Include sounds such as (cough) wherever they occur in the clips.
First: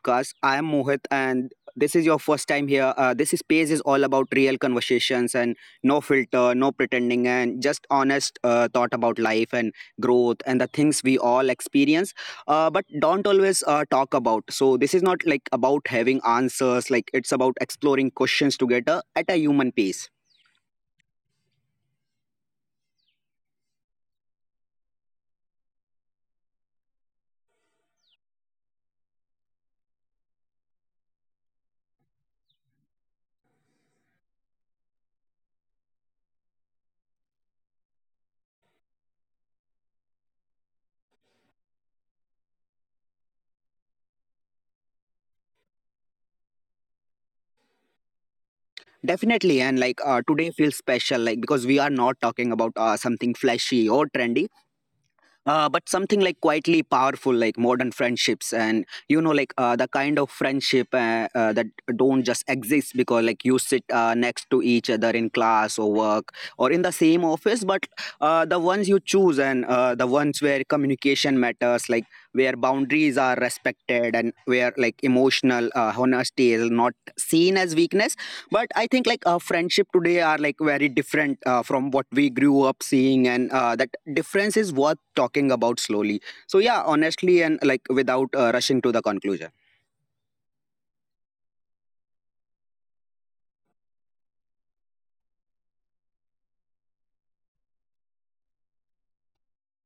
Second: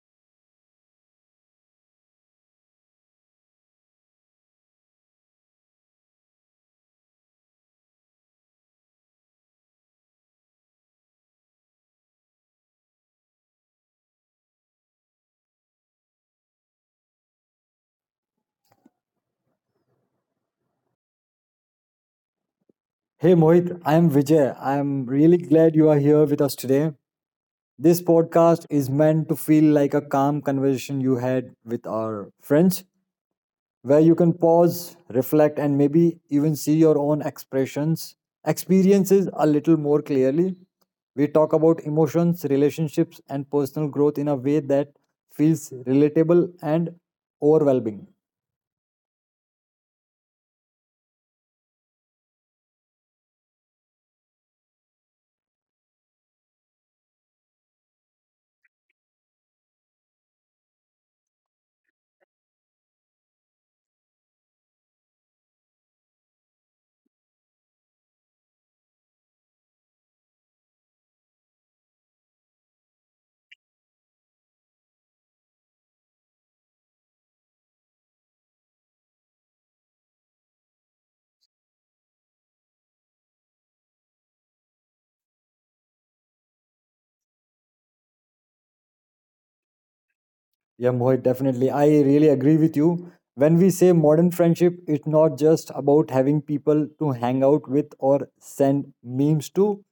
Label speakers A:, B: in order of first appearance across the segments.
A: podcast. I am Mohit, and this is your first time here. This space is all about real conversations and no filter, no pretending, and just honest thought about life and growth and the things we all experience, but don't always talk about. So this is not like about having answers. Like it's about exploring questions together at a human pace.
B: Hey Mohit, I am Vijay. I am really glad you are here with us today. This podcast is meant to feel like a calm conversation you had with our friends, where you can pause, reflect, and maybe even see your own expressions, experiences a little more clearly. We talk about emotions, relationships, and personal growth in a way that feels relatable and overwhelming.
A: Definitely, and like today feels special, like because we are not talking about something flashy or trendy but something like quietly powerful like modern friendships and you know like the kind of friendship that don't just exist because like you sit next to each other in class or work or in the same office but the ones you choose and the ones where communication matters like where boundaries are respected and where like emotional honesty is not seen as weakness but I think like friendship today are like very different from what we grew up seeing and that difference is worth talking about slowly. So yeah, honestly, and like without rushing to the conclusion.
B: Yeah, Mohit, definitely. I really agree with you. When we say modern friendship, it's not just about having people to hang out with or send memes to.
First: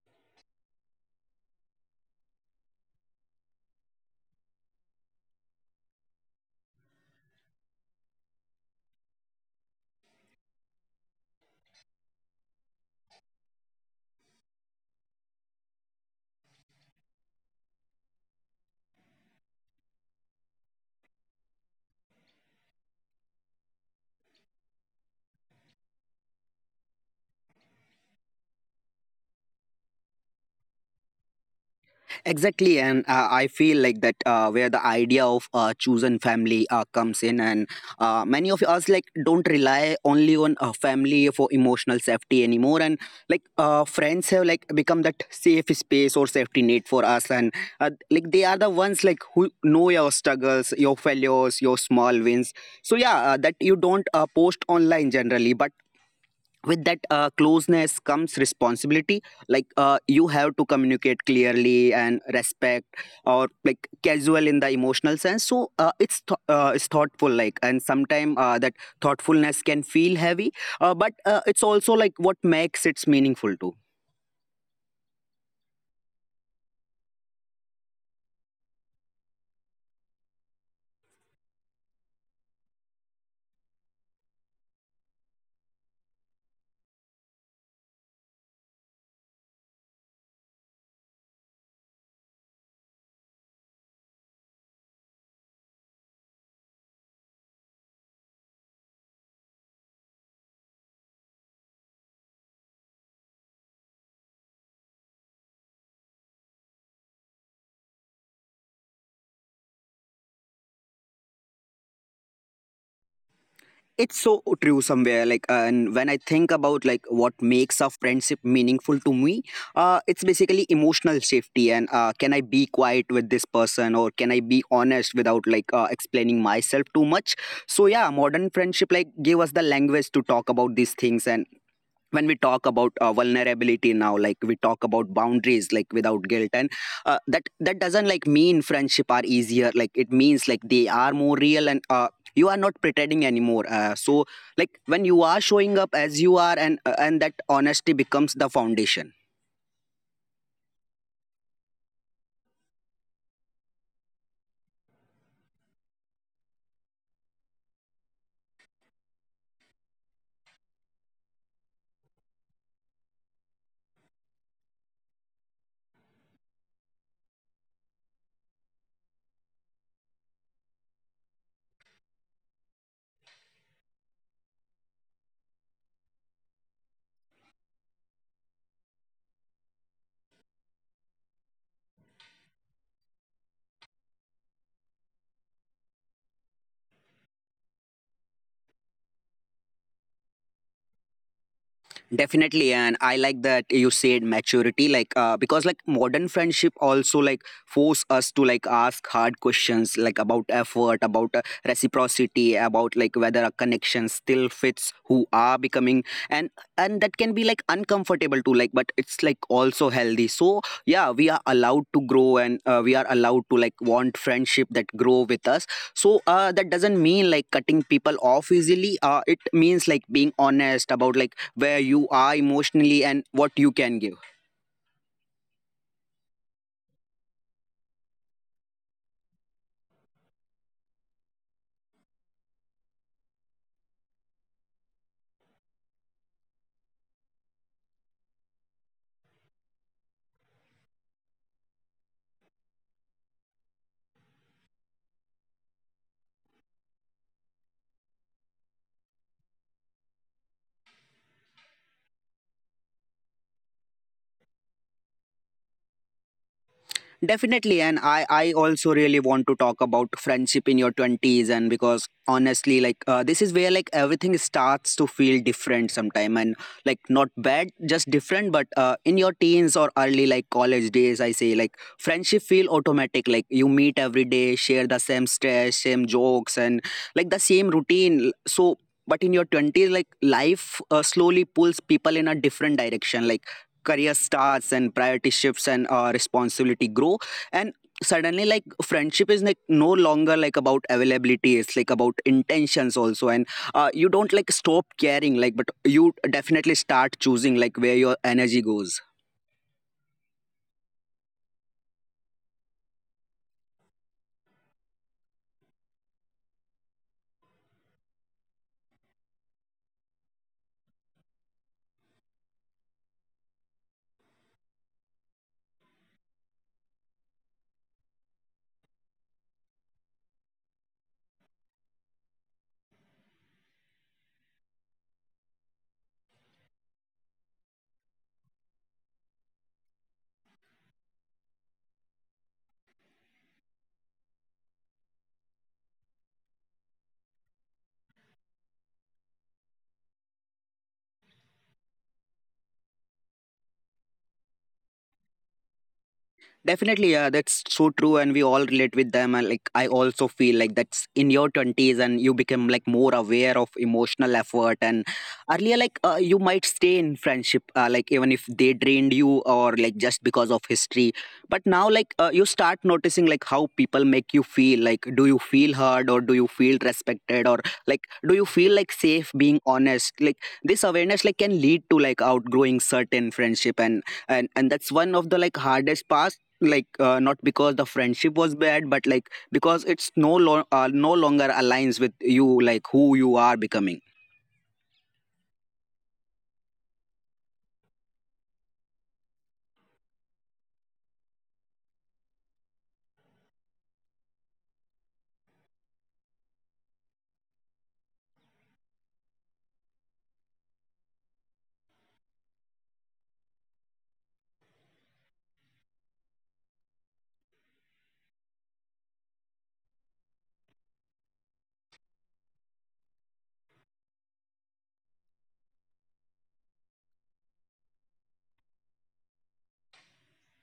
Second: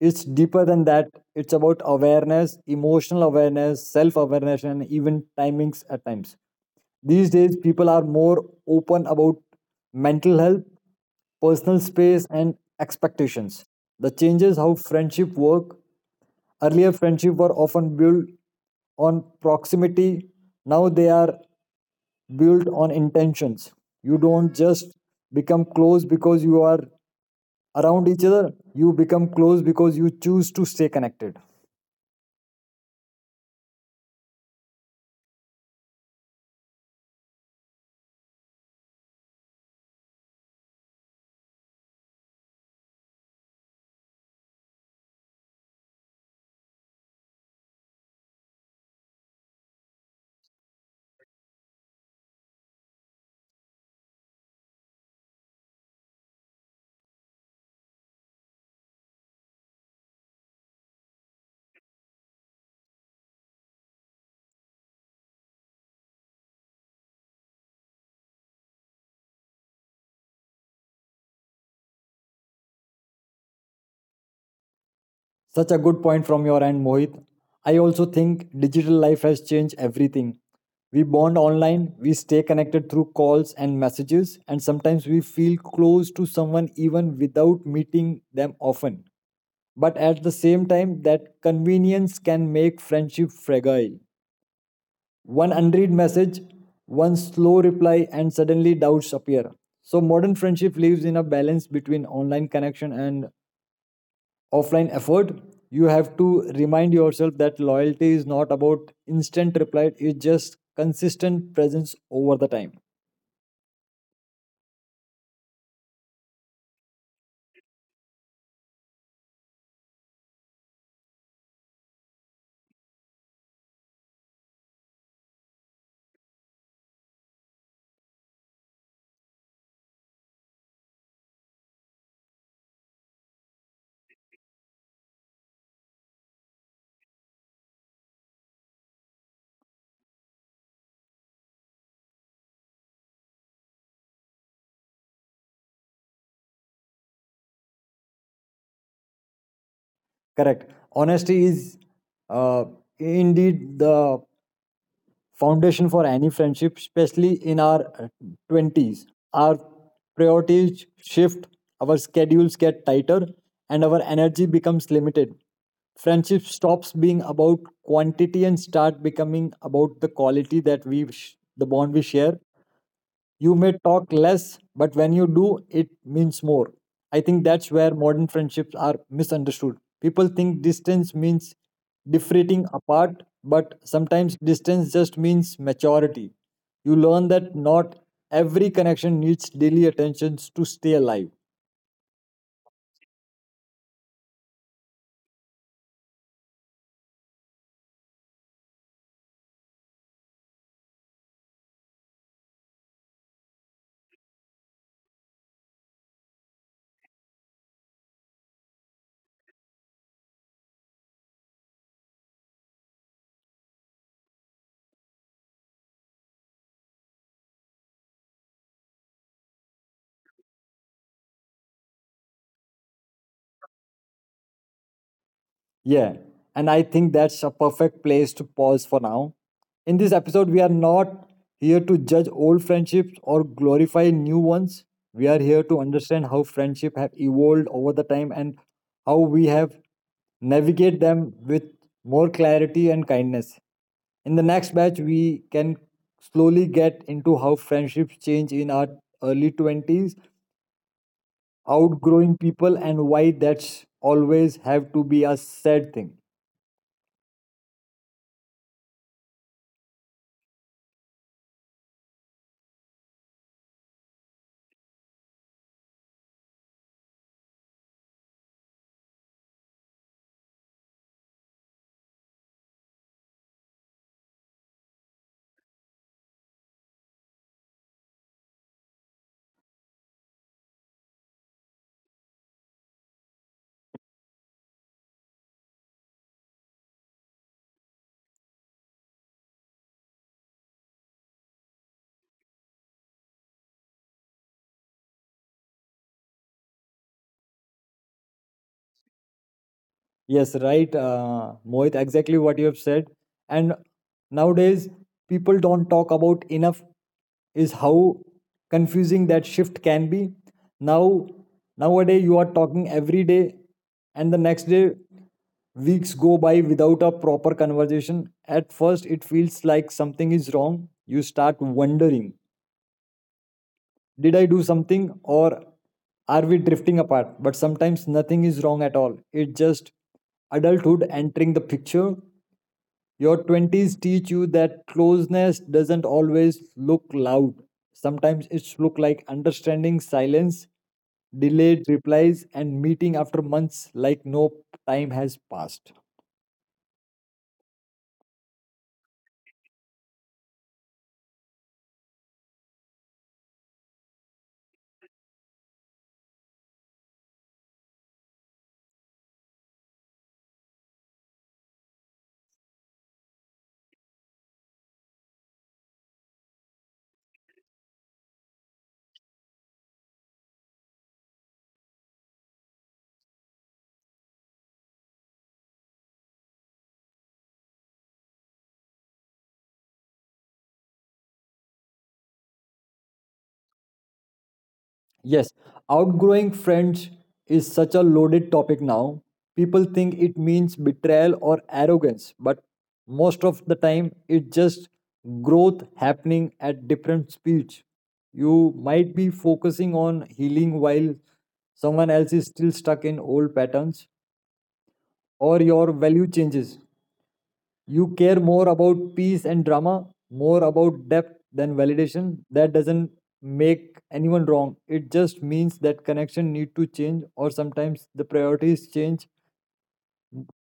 B: It's deeper than that. It's about awareness, emotional awareness, self awareness, and even timings at times. These days, people are more open about mental health, personal space, and expectations. The changes how friendship work. Earlier friendship were often built on proximity. Now they are built on intentions. You don't just become close because you are around each other. You become close because you choose to stay connected.
A: Exactly, and I feel like that where the idea of chosen family comes in, and many of us like don't rely only on family for emotional safety anymore, and like friends have like become that safe space or safety net for us, and like they are the ones like who know your struggles, your failures, your small wins. So yeah, that you don't post online generally, but with that closeness comes responsibility, like you have to communicate clearly and respect or like casual in the emotional sense. So it's thoughtful, like, and sometimes that thoughtfulness can feel heavy but it's also like what makes it's meaningful too.
B: Such a good point from your end, Mohit. I also think digital life has changed everything. We bond online, we stay connected through calls and messages, and sometimes we feel close to someone even without meeting them often. But at the same time, that convenience can make friendship fragile. One unread message, one slow reply, and suddenly doubts appear. So, modern friendship lives in a balance between online connection and offline effort. You have to remind yourself that loyalty is not about instant reply, it's just consistent presence over the time.
A: It's so true somewhere like, and when I think about like what makes a friendship meaningful to me, it's basically emotional safety, and can I be quiet with this person, or can I be honest without like explaining myself too much. So yeah, modern friendship like gave us the language to talk about these things, and when we talk about vulnerability now, like we talk about boundaries like without guilt, and that doesn't like mean friendship are easier, like it means like they are more real, and you are not pretending anymore, so like when you are showing up as you are, and that honesty becomes the foundation.
B: Correct, honesty is uh, indeed the foundation for any friendship, especially in our 20s. Our priorities shift, our schedules get tighter, and our energy becomes limited. Friendship stops being about quantity and start becoming about the quality that the bond we share. You may talk less, but when you do, it means more. I think that's where modern friendships are misunderstood. People think distance means differing apart, but sometimes distance just means maturity. You learn that not every connection needs daily attentions to stay alive.
A: Definitely, and I like that you said maturity, like because like modern friendship also like force us to like ask hard questions like about effort, about reciprocity, about like whether a connection still fits who are becoming. and and that can be like uncomfortable too, like, but it's like also healthy. So yeah, we are allowed to grow, and we are allowed to like want friendship that grow with us. So that doesn't mean like cutting people off easily, it means like being honest about like where you are emotionally and what you can give.
B: Yeah, and I think that's a perfect place to pause for now. In this episode, we are not here to judge old friendships or glorify new ones. We are here to understand how friendship have evolved over the time and how we have navigate them with more clarity and kindness. In the next batch, we can slowly get into how friendships change in our early 20s, outgrowing people, and why that's always have to be a sad thing.
A: Definitely, and I also really want to talk about friendship in your 20s, and because honestly like this is where like everything starts to feel different sometime, and like not bad, just different, but in your teens or early like college days, I say like friendship feel automatic, like you meet every day, share the same stress, same jokes, and like the same routine. So but in your 20s, like life slowly pulls people in a different direction. Like career starts, and priority shifts, and responsibility grow, and suddenly like friendship is like no longer like about availability, it's like about intentions also. And you don't like stop caring, like, but you definitely start choosing like where your energy goes.
B: Yes, right, Mohit, exactly what you have said. And nowadays, people don't talk about enough is how confusing that shift can be. Now, nowadays, you are talking every day, and the next day, weeks go by without a proper conversation. At first, it feels like something is wrong. You start wondering, did I do something or are we drifting apart? But sometimes nothing is wrong at all. It's just adulthood entering the picture. Your 20s teach you that closeness doesn't always look loud. Sometimes it's look like understanding silence, delayed replies, and meeting after months like no time has passed.
A: Definitely, yeah, that's so true, and we all relate with them. And like, I also feel like that's in your twenties, and you become like more aware of emotional effort. And earlier, like, you might stay in friendship, like even if they drained you, or like just because of history. But now, like, you start noticing like how people make you feel. Like, do you feel heard, or do you feel respected, or like do you feel like safe being honest? Like this awareness like can lead to like outgrowing certain friendship, and and that's one of the like hardest parts, like not because the friendship was bad, but like because it's no longer aligns with you, like who you are becoming.
B: Yes, outgrowing friends is such a loaded topic now. People think it means betrayal or arrogance, but most of the time it's just growth happening at different speeds. You might be focusing on healing while someone else is still stuck in old patterns, or your value changes. You care more about peace and drama, more about depth than validation. That doesn't make anyone wrong. It just means that connection need to change or sometimes the priorities change.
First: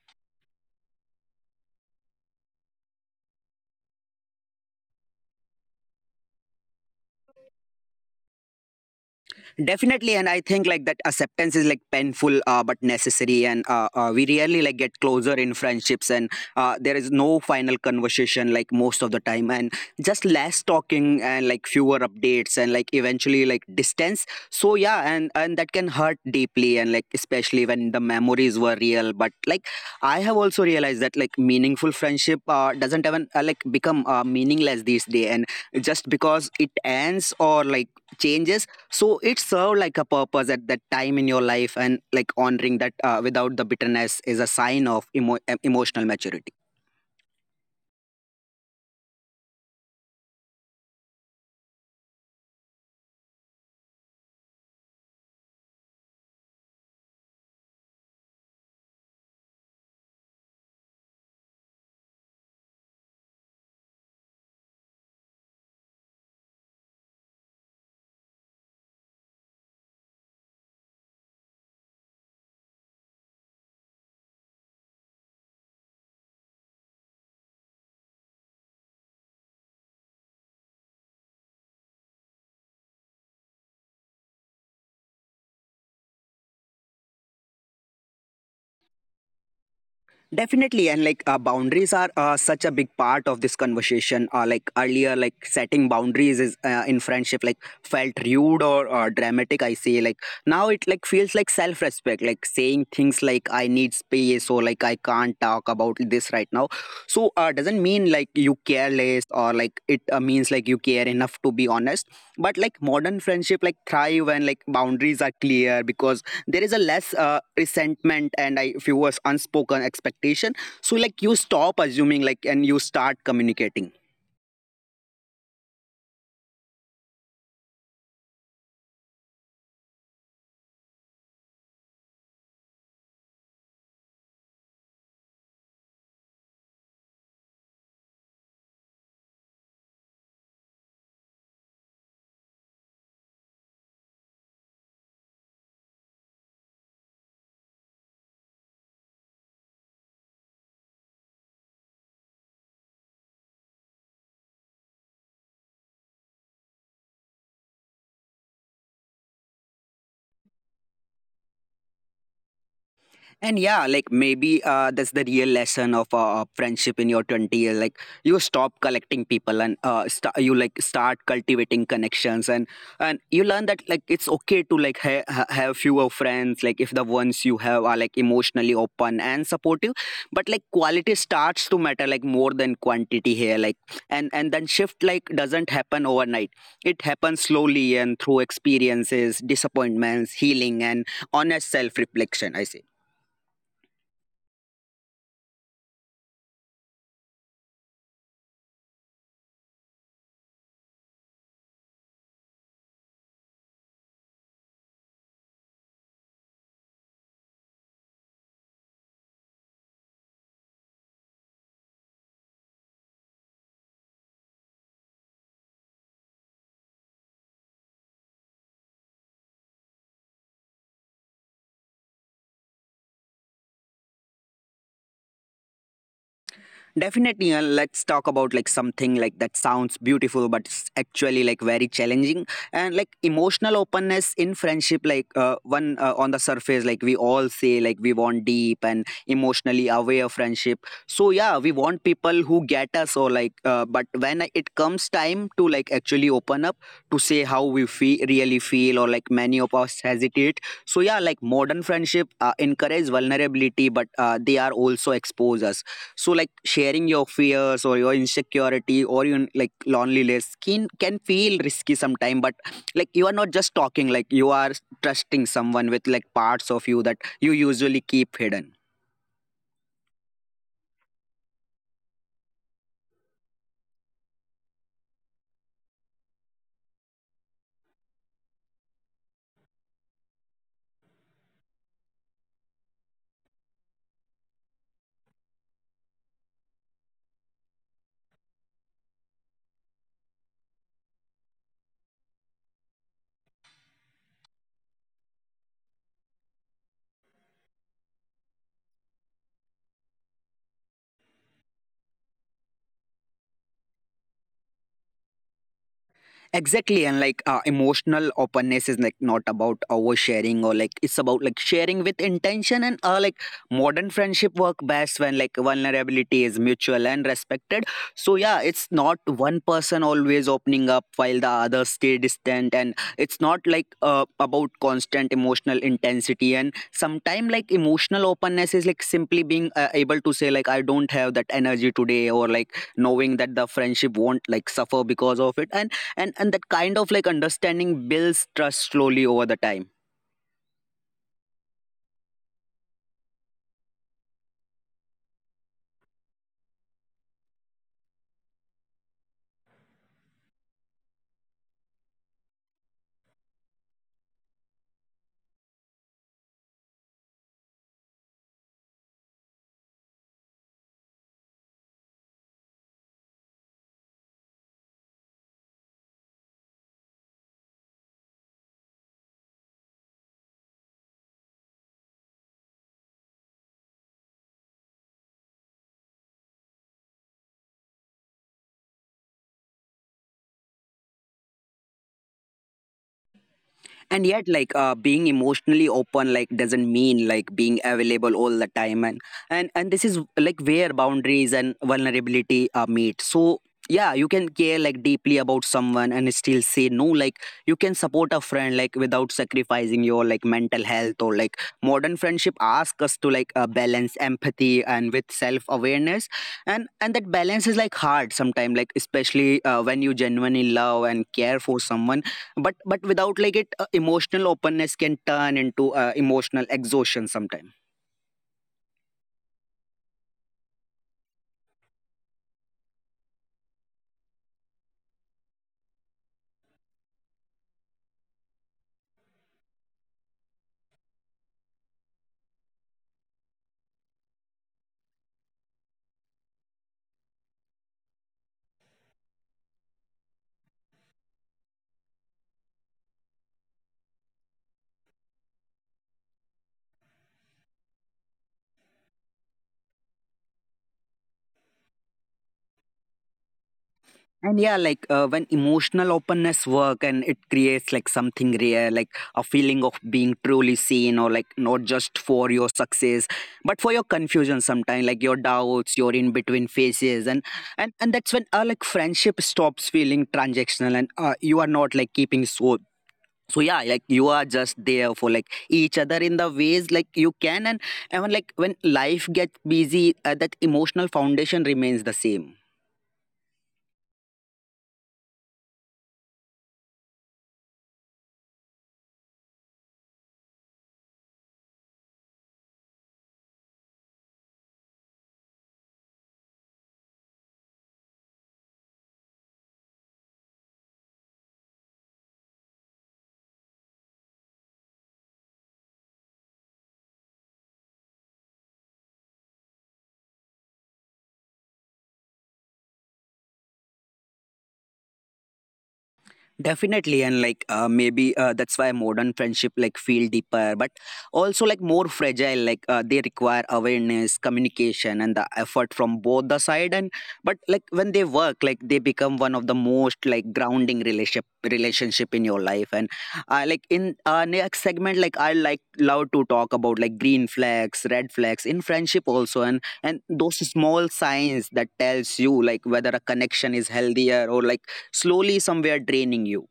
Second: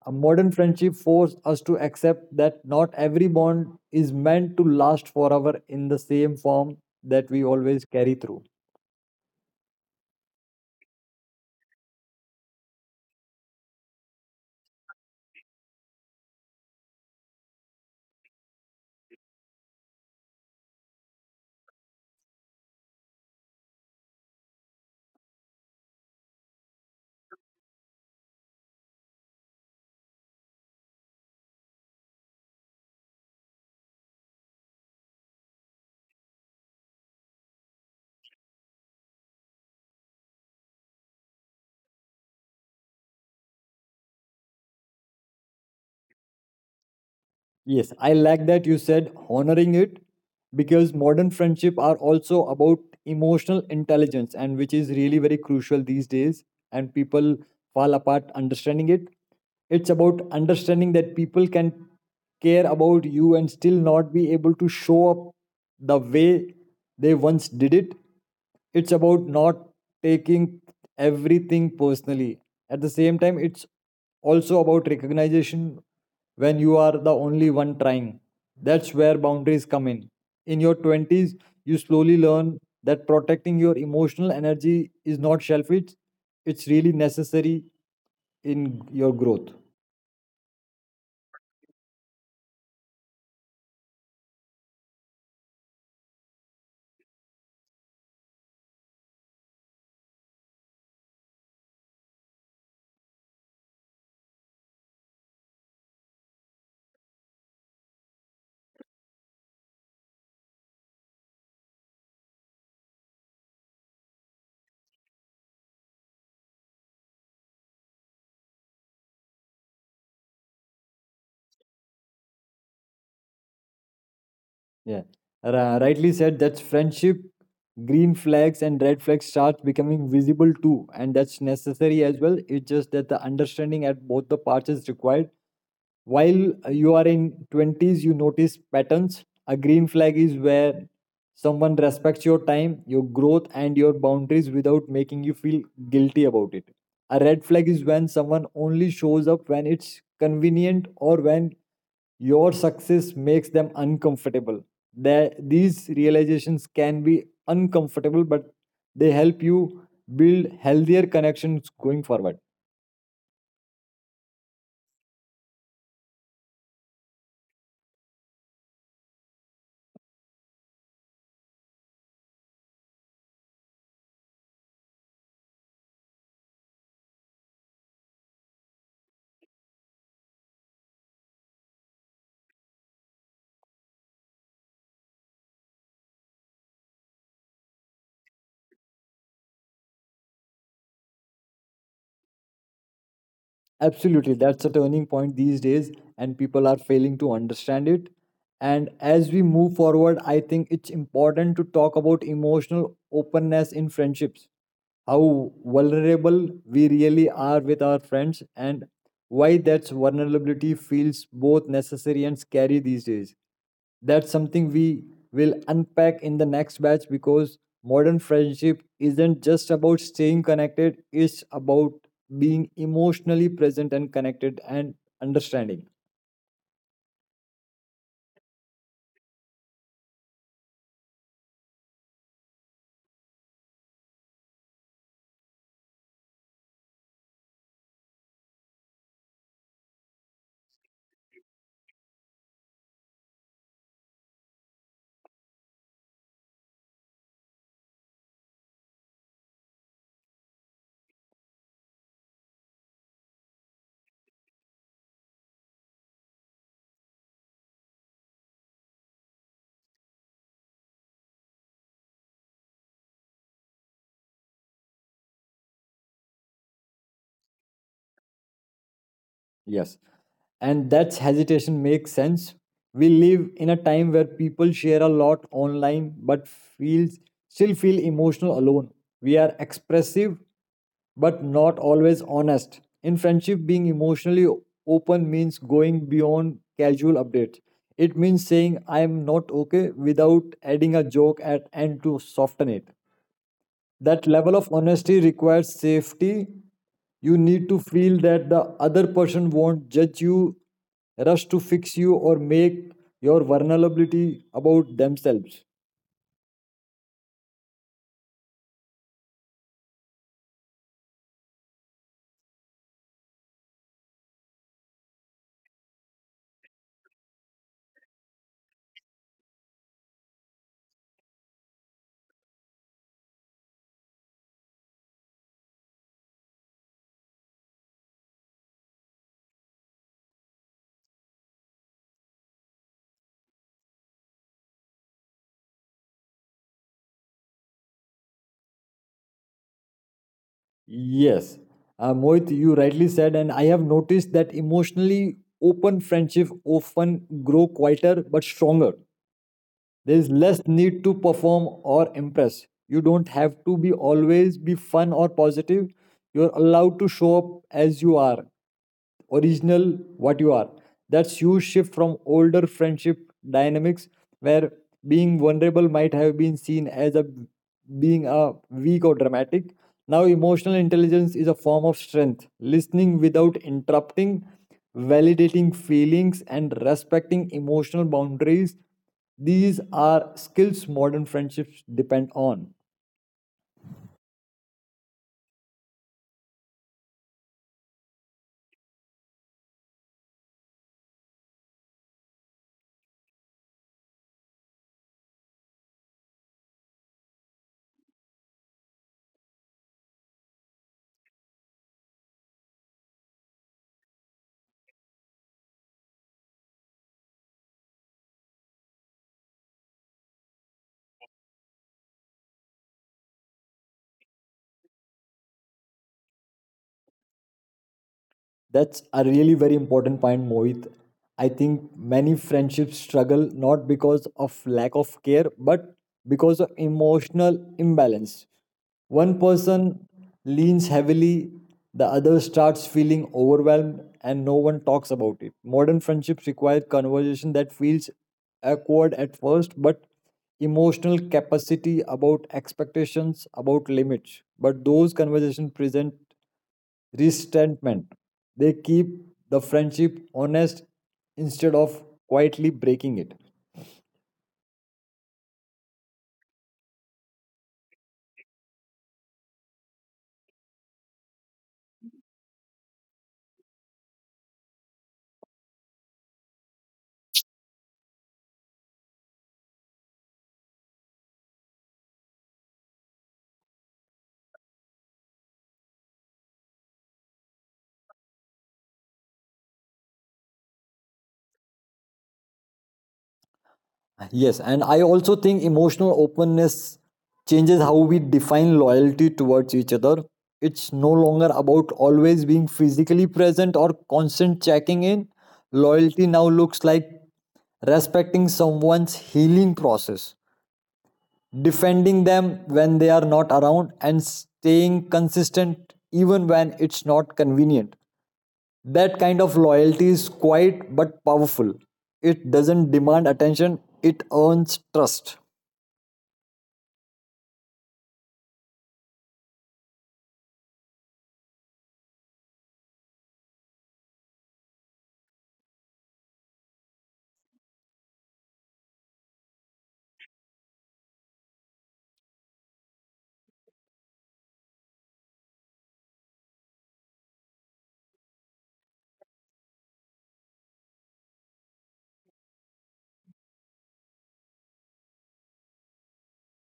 B: A modern friendship forced us to accept that not every bond is meant to last forever in the same form that we always carry through.
A: Definitely, and I think like that acceptance is like painful, but necessary, and we really like get closer in friendships, and there is no final conversation like most of the time, and just less talking, and like fewer updates, and like eventually like distance. So yeah, and that can hurt deeply, and like especially when the memories were real. But like I have also realized that like meaningful friendship doesn't even like become meaningless these days, and just because it ends or like changes. So it served like a purpose at that time in your life, and like honoring that without the bitterness is a sign of emotional maturity.
B: Yes, I like that you said honoring it, because modern friendship are also about emotional intelligence, and which is really very crucial these days, and people fall apart understanding it. It's about understanding that people can care about you and still not be able to show up the way they once did it. It's about not taking everything personally. At the same time, it's also about recognition when you are the only one trying. That's where boundaries come in. In your 20s, you slowly learn that protecting your emotional energy is not selfish, it's really necessary in your growth.
A: Definitely, and like boundaries are such a big part of this conversation. Like earlier, like setting boundaries is in friendship like felt rude, or dramatic, I say. Like now it like feels like self respect, like saying things like I need space, or like I can't talk about this right now. So doesn't mean like you care less, or like it means like you care enough to be honest. But like modern friendship like thrive when like boundaries are clear, because there is a less resentment, and I, if unspoken expectation. So like you stop assuming like, and you start communicating.
B: Yeah, rightly said. That's friendship. Green flags and red flags start becoming visible too, and that's necessary as well. It's just that the understanding at both the parts is required. While you are in twenties, you notice patterns. A green flag is where someone respects your time, your growth, and your boundaries without making you feel guilty about it. A red flag is when someone only shows up when it's convenient or when your success makes them uncomfortable. That these realizations can be uncomfortable, but they help you build healthier connections going forward.
A: And yeah, like maybe that's the real lesson of friendship in your 20 years. Like you stop collecting people, and you like start cultivating connections, and you learn that like it's okay to like have fewer friends. Like if the ones you have are like emotionally open and supportive, but like quality starts to matter like more than quantity here. Like and then shift like doesn't happen overnight. It happens slowly, and through experiences, disappointments, healing, and honest self reflection, I say.
B: Absolutely, that's a turning point these days, and people are failing to understand it. And as we move forward, I think it's important to talk about emotional openness in friendships, how vulnerable we really are with our friends, and why that vulnerability feels both necessary and scary these days. That's something we will unpack in the next batch, because modern friendship isn't just about staying connected, it's about being emotionally present and connected and understanding.
A: Definitely, let's talk about like something like that sounds beautiful, but it's actually like very challenging. And like emotional openness in friendship. Like one on the surface, like we all say, like we want deep and emotionally aware friendship. So yeah, we want people who get us, or like. But when it comes time to like actually open up, to say how we feel, really feel, or like many of us hesitate. So yeah, like modern friendship encourage vulnerability, but they are also expose us. So like sharing your fears, or your insecurity, or even like loneliness can feel risky sometimes. But like you are not just talking, like you are trusting someone with like parts of you that you usually keep hidden.
B: Yes. And that's hesitation makes sense. We live in a time where people share a lot online but feels still feel emotional alone. We are expressive but not always honest. In friendship, being emotionally open means going beyond casual updates. It means saying I am not okay without adding a joke at end to soften it. That level of honesty requires safety. You need to feel that the other person won't judge you, rush to fix you, or make your vulnerability about themselves.
A: Exactly, and like emotional openness is like not about oversharing, or like it's about like sharing with intention, and like modern friendship work best when like vulnerability is mutual and respected. So yeah, it's not one person always opening up while the other stay distant, and it's not like about constant emotional intensity. And sometimes like emotional openness is like simply being able to say like I don't have that energy today, or like knowing that the friendship won't like suffer because of it. And and that kind of like understanding builds trust slowly over the time.
B: Yes, Mohit, you rightly said, and I have noticed that emotionally open friendship often grow quieter but stronger. There is less need to perform or impress. You don't have to be always be fun or positive. You're allowed to show up as you are, original what you are. That's huge shift from older friendship dynamics where being vulnerable might have been seen as a being a weak or dramatic. Now emotional intelligence is a form of strength. Listening without interrupting, validating feelings, and respecting emotional boundaries. These are skills modern friendships depend on.
A: And yet like being emotionally open like doesn't mean like being available all the time. And and, this is like where boundaries and vulnerability meet. So yeah, you can care like deeply about someone and still say no. Like you can support a friend like without sacrificing your like mental health, or like modern friendship asks us to like balance empathy and with self awareness. And that balance is like hard sometimes, like especially when you genuinely love and care for someone. But without like it emotional openness can turn into emotional exhaustion sometime.
B: That's a really very important point, Mohit. I think many friendships struggle not because of lack of care, but because of emotional imbalance. One person leans heavily, the other starts feeling overwhelmed, and no one talks about it. Modern friendships require conversation that feels awkward at first, but emotional capacity about expectations, about limits. But those conversations present resentment. They keep the friendship honest instead of quietly breaking it.
A: And yeah, like when emotional openness work, and it creates like something rare, like a feeling of being truly seen, or like not just for your success, but for your confusion sometime, like your doubts, your in between phases. And and that's when like friendship stops feeling transactional and you are not like keeping so yeah, like you are just there for like each other in the ways like you can. And even like when life gets busy, that emotional foundation remains the same.
B: Yes, and I also think emotional openness changes how we define loyalty towards each other. It's no longer about always being physically present or constant checking in. Loyalty now looks like respecting someone's healing process, defending them when they are not around, and staying consistent even when it's not convenient. That kind of loyalty is quiet but powerful. It doesn't demand attention, it earns trust.
A: Definitely, and like maybe that's why modern friendship like feel deeper, but also like more fragile. Like they require awareness, communication, and the effort from both the side. And but like when they work, like they become one of the most like grounding relationship in your life. And like in next segment, like I like love to talk about like green flags, red flags in friendship also, and those small signs that tells you like whether a connection is healthier or like slowly somewhere draining you.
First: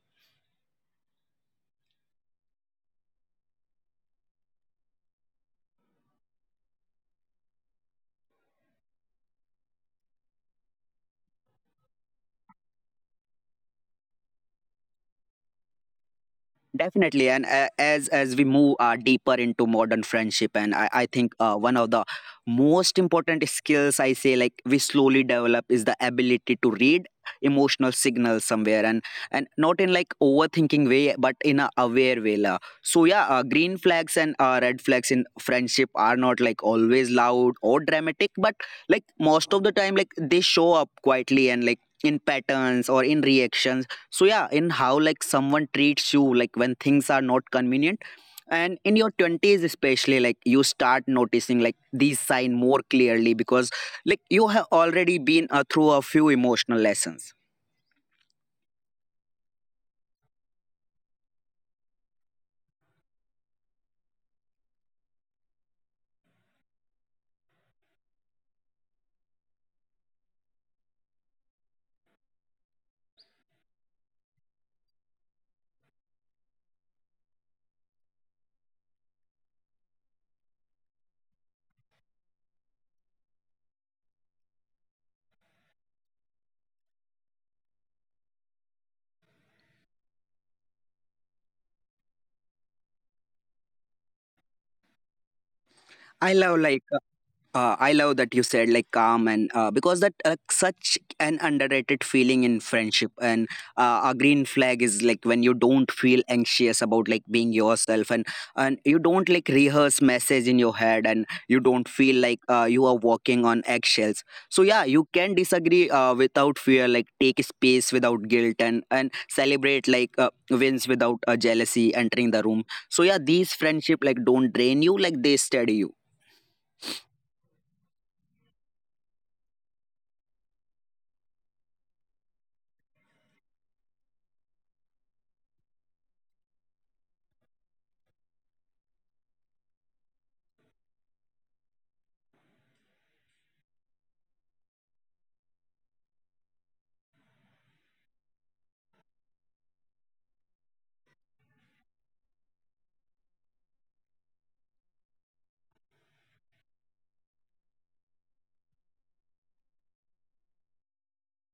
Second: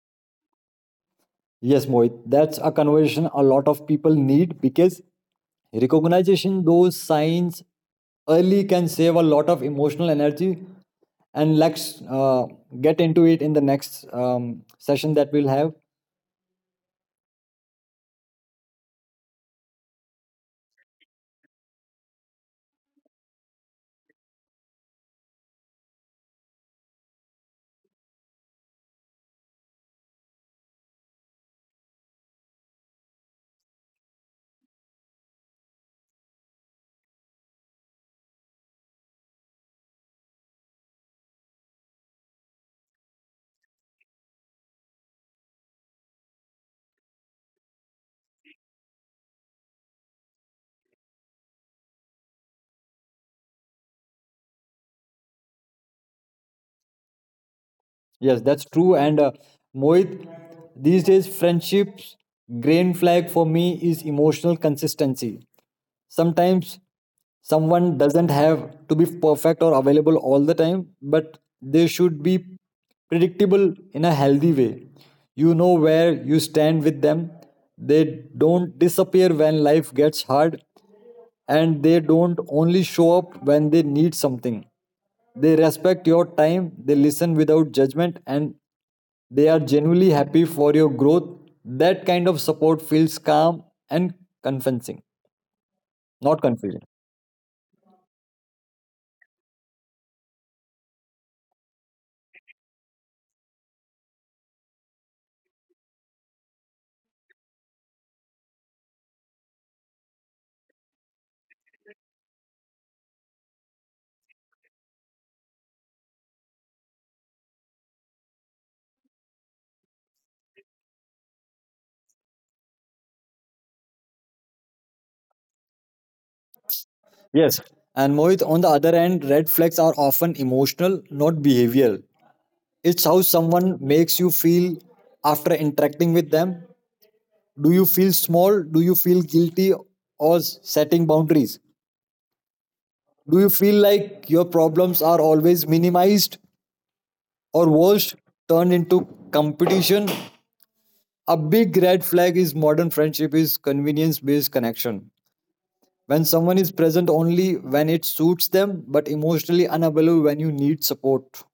B: Yes, Mohit, that's a conversation a lot of people need because recognition those signs early can save a lot of emotional energy, and let's get into it in the next session that we'll have.
A: Definitely, and as we move deeper into modern friendship, and I think one of the most important skills I say like we slowly develop is the ability to read emotional signals somewhere. And not in like overthinking way, but in a aware way la. So yeah, green flags and red flags in friendship are not like always loud or dramatic, but like most of the time like they show up quietly and like in patterns or in reactions. So yeah, in how like someone treats you like when things are not convenient. And in your 20s especially, like you start noticing like these sign more clearly, because like you have already been through a few emotional lessons.
B: Yes, that's true. And Mohit, these days, friendship's green flag for me is emotional consistency. Sometimes someone doesn't have to be perfect or available all the time, but they should be predictable in a healthy way. You know where you stand with them, they don't disappear when life gets hard, and they don't only show up when they need something. They respect your time, they listen without judgment, and they are genuinely happy for your growth. That kind of support feels calm and convincing, not
A: i love
B: confusing.
A: like I love that you said like calm, and because that such an underrated feeling in friendship. And a green flag is like when you don't feel anxious about like being yourself, and you don't like rehearse message in your head, and you don't feel like you are walking on eggshells. So yeah, you can disagree without fear, like take space without guilt, and celebrate like wins without jealousy entering the room. So yeah, these friendship like don't drain you, like they steady you.
B: Yes. And Mohit, on the other hand, red flags are often emotional, not behavioral. It's how someone makes you feel after interacting with them. Do you feel small? Do you feel guilty or setting boundaries? Do you feel like your problems are always minimized or worse, turned into competition? A big red flag is modern friendship is convenience based connection. When someone is present only when it suits them, but emotionally unavailable when you need support.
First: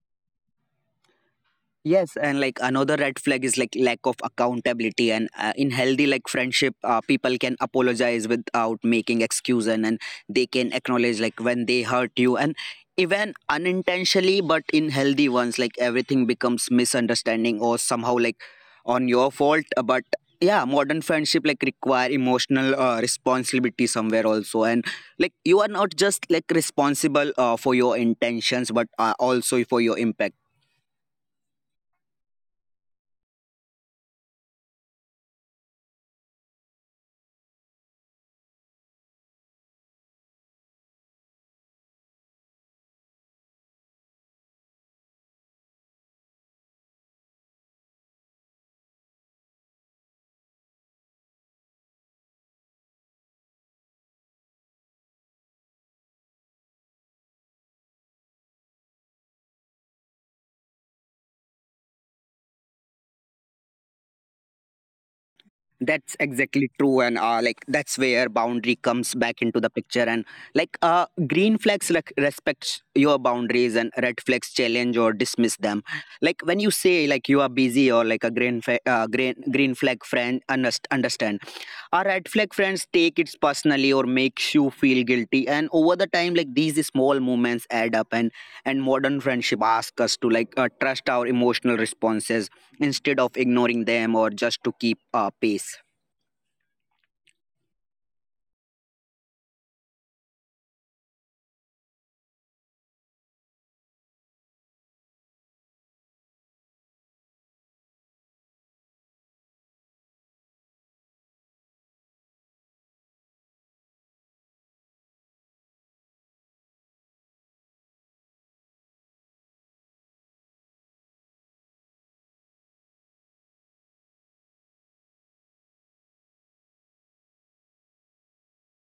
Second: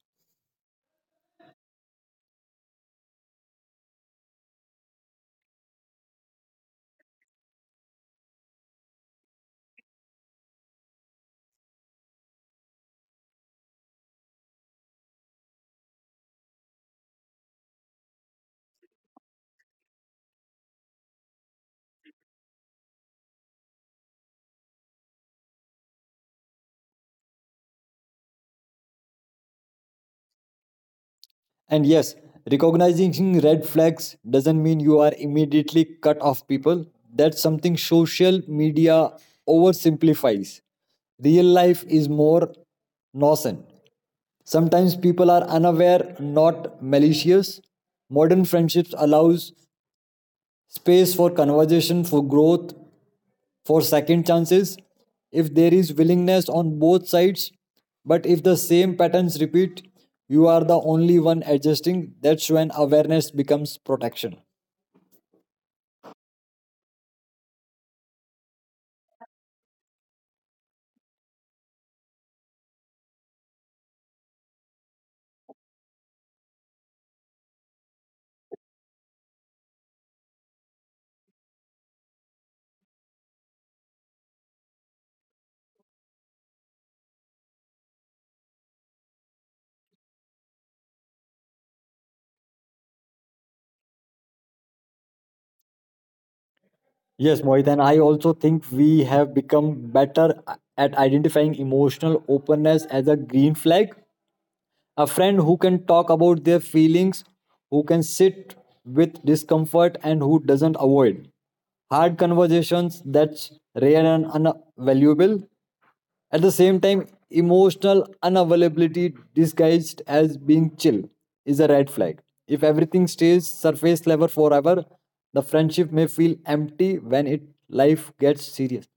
A: Yes, and like another red flag is like lack of accountability. And in healthy like friendship, people can apologize without making excuse, and they can acknowledge like when they hurt you, and even unintentionally. But in healthy ones, like everything becomes misunderstanding or somehow like on your fault. But yeah, modern friendship like require emotional responsibility somewhere also, and like you are not just like responsible for your intentions, but also for your impact.
B: And yes, recognizing red flags doesn't mean you are immediately cut off people. That's something social media oversimplifies. Real life is more nuanced. Sometimes people are unaware, not malicious. Modern friendships allows space for conversation, for growth, for second chances if there is willingness on both sides. But if the same patterns repeat, you are the only one adjusting. That's when awareness becomes protection.
A: That's exactly true, and like that's where boundary comes back into the picture. And like green flags like respect your boundaries, and red flags challenge or dismiss them. Like when you say like you are busy, or like a green fa- green green flag friend understand our red flag friends take it personally or makes you feel guilty. And over the time, like these small moments add up, and modern friendship asks us to like trust our emotional responses, instead of ignoring them or just to keep pace.
B: Yes, Mohit, and I also think we have become better at identifying emotional openness as a green flag. A friend who can talk about their feelings, who can sit with discomfort, and who doesn't avoid hard conversations, that's rare and unvaluable. At the same time, emotional unavailability disguised as being chill is a red flag. If everything stays surface level forever, the friendship may feel empty when it life gets serious.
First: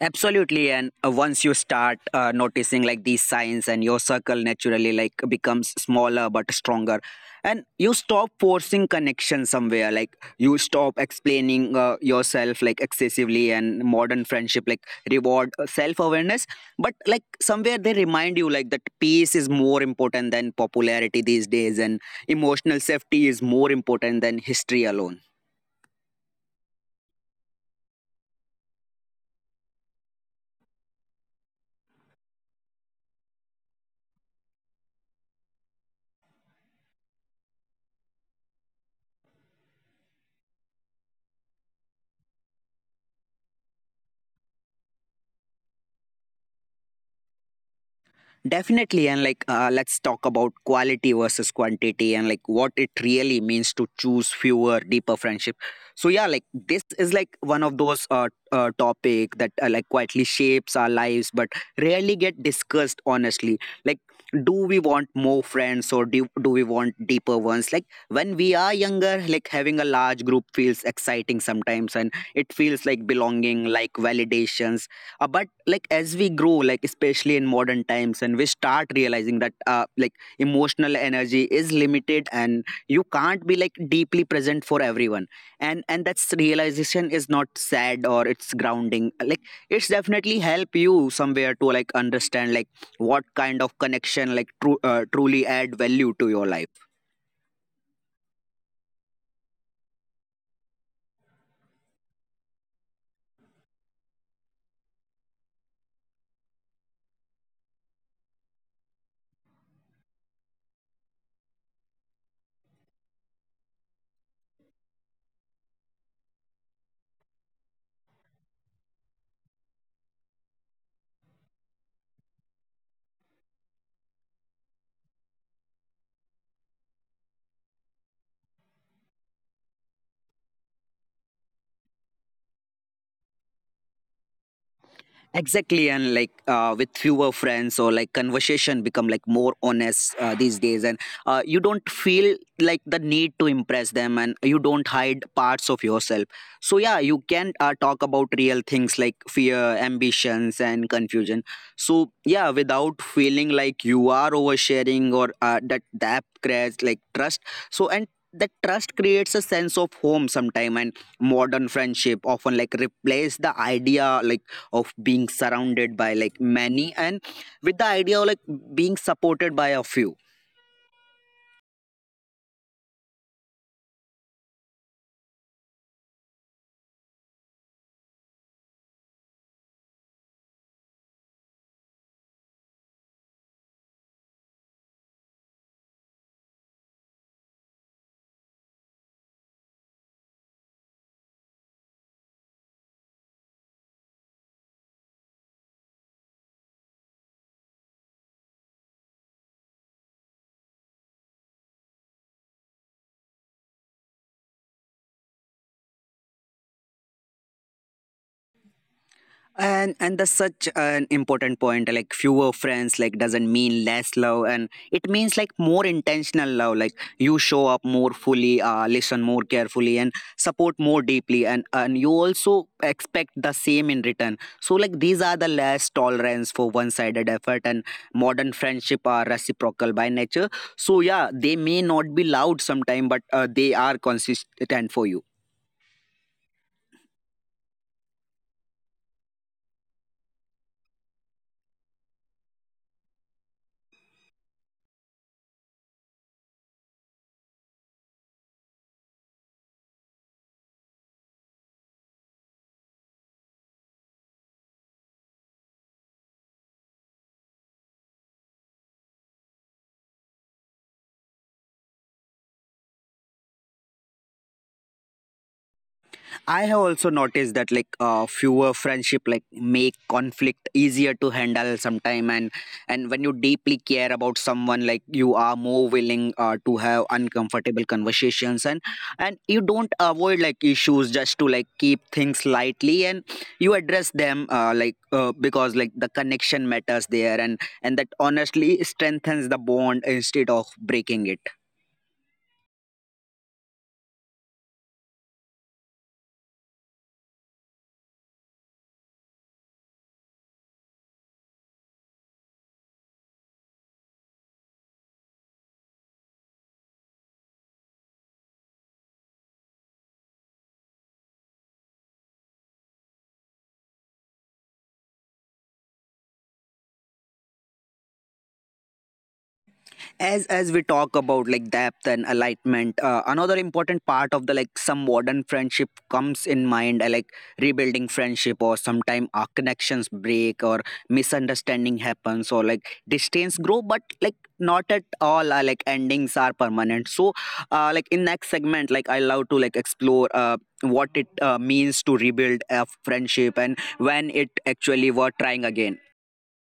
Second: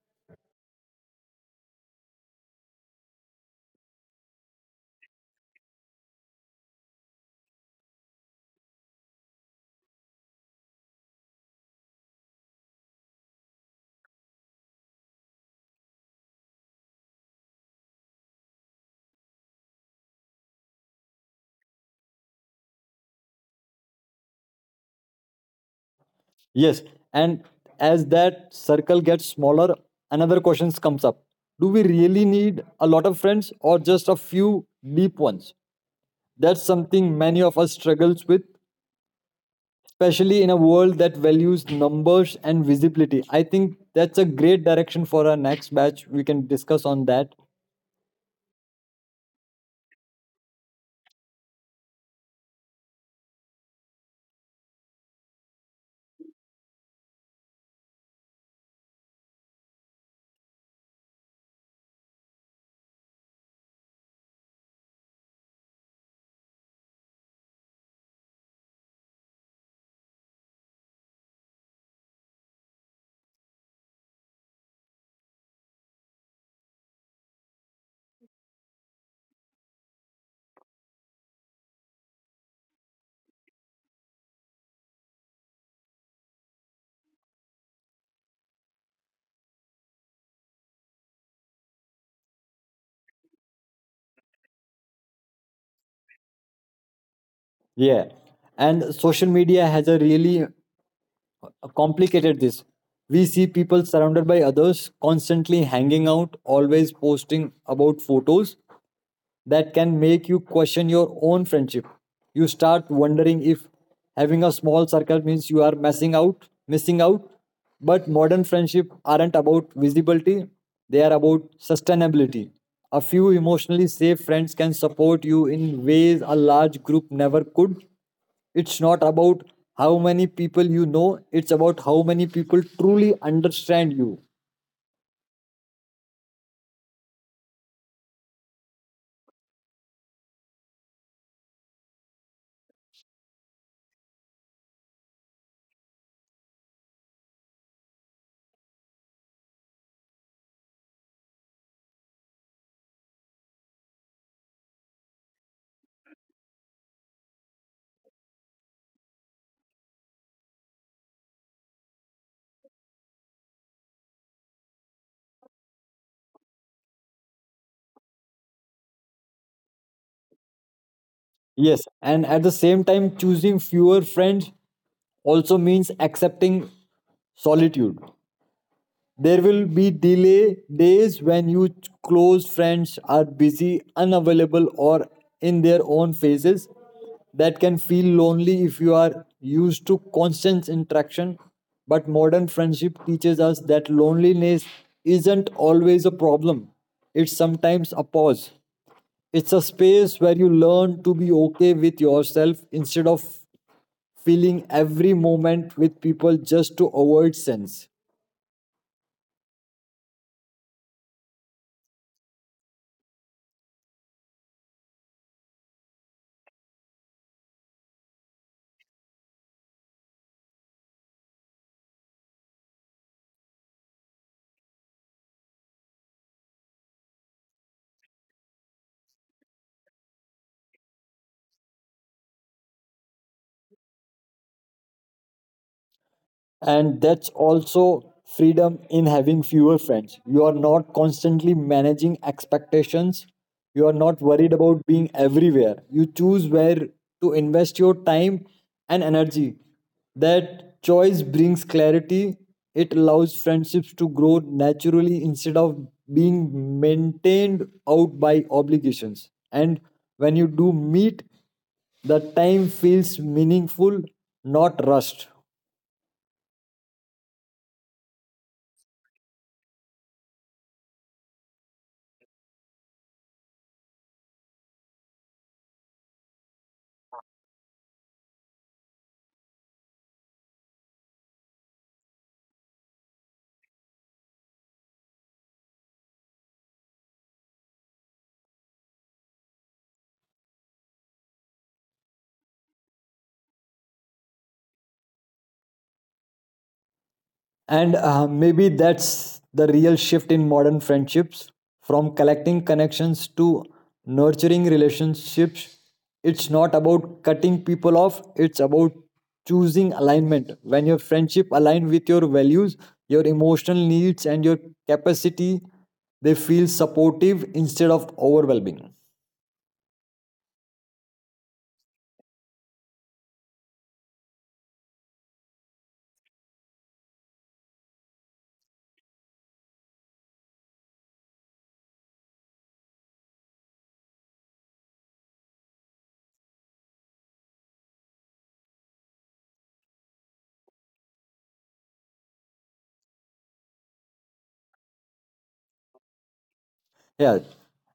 A: Absolutely, and once you start noticing like these signs, and your circle naturally like becomes smaller but stronger. And you stop forcing connection somewhere, like you stop explaining yourself like excessively. And modern friendship like reward self awareness, but like somewhere they remind you like that peace is more important than popularity these days, and emotional safety is more important than history alone.
B: Yes, and as that circle gets smaller, another question comes up. Do we really need a lot of friends or just a few deep ones? That's something many of us struggles with, especially in a world that values numbers and visibility. I think that's a great direction for our next batch. We can discuss on that.
A: Definitely, and like let's talk about quality versus quantity, and like what it really means to choose fewer, deeper friendship. So yeah, like this is like one of those topic that like quietly shapes our lives, but rarely get discussed honestly. Like, do we want more friends, or do we want deeper ones? Like when we are younger, like having a large group feels exciting sometimes, and it feels like belonging, like validations. But like as we grow, like especially in modern times, and we start realizing that like emotional energy is limited, and you can't be like deeply present for everyone. And that's realization is not sad, or it's grounding. Like it's definitely help you somewhere to like understand like what kind of connection like truly add value to your life.
B: Yeah. And social media has a really complicated this. We see people surrounded by others, constantly hanging out, always posting about photos that can make you question your own friendship. You start wondering if having a small circle means you are messing out, missing out. But modern friendship aren't about visibility, they are about sustainability. A few emotionally safe friends can support you in ways a large group never could. It's not about how many people you know, it's about how many people truly understand you.
A: Exactly, and like with fewer friends, or like conversation become like more honest these days. And you don't feel like the need to impress them, and you don't hide parts of yourself. So yeah, you can talk about real things like fear, ambitions, and confusion. So yeah, without feeling like you are oversharing, or that creates like trust. So, and that trust creates a sense of home sometime, and modern friendship often like replace the idea like of being surrounded by like many, and with the idea of like being supported by a few.
B: Yes, and at the same time, choosing fewer friends also means accepting solitude. There will be delay days when close friends are busy, unavailable, or in their own phases. That can feel lonely if you are used to constant interaction. But modern friendship teaches us that loneliness isn't always a problem, it's sometimes a pause. It's a space where you learn to be okay with yourself instead of filling every moment with people just to avoid sense.
A: And that's such an important point. Like fewer friends like doesn't mean less love, and it means like more intentional love, like you show up more fully, listen more carefully, and support more deeply. And you also expect the same in return. So like these are the less tolerance for one sided effort, and modern friendship are reciprocal by nature. So yeah, they may not be loud sometime, but they are consistent for you.
B: And that's also freedom in having fewer friends. You are not constantly managing expectations, you are not worried about being everywhere. You choose where to invest your time and energy. That choice brings clarity. It allows friendships to grow naturally instead of being maintained out by obligations, and when you do meet, the time feels meaningful, not rushed.
A: I have also noticed that like fewer friendship like make conflict easier to handle sometime, and when you deeply care about someone, like you are more willing to have uncomfortable conversations, and you don't avoid like issues just to like keep things lightly. And you address them like because like the connection matters there, and that honestly strengthens the bond instead of breaking it.
B: And maybe that's the real shift in modern friendships, from collecting connections to nurturing relationships. It's not about cutting people off, it's about choosing alignment. When your friendship align with your values, your emotional needs and your capacity, they feel supportive instead of overwhelming.
A: As we talk about like depth and alignment, another important part of the like some modern friendship comes in mind, like rebuilding friendship. Or sometime our connections break, or misunderstanding happens, or like distance grow. But like not at all like endings are permanent. So like in next segment, like I love to like explore what it means to rebuild a friendship, and when it actually worth trying again.
B: Yeah,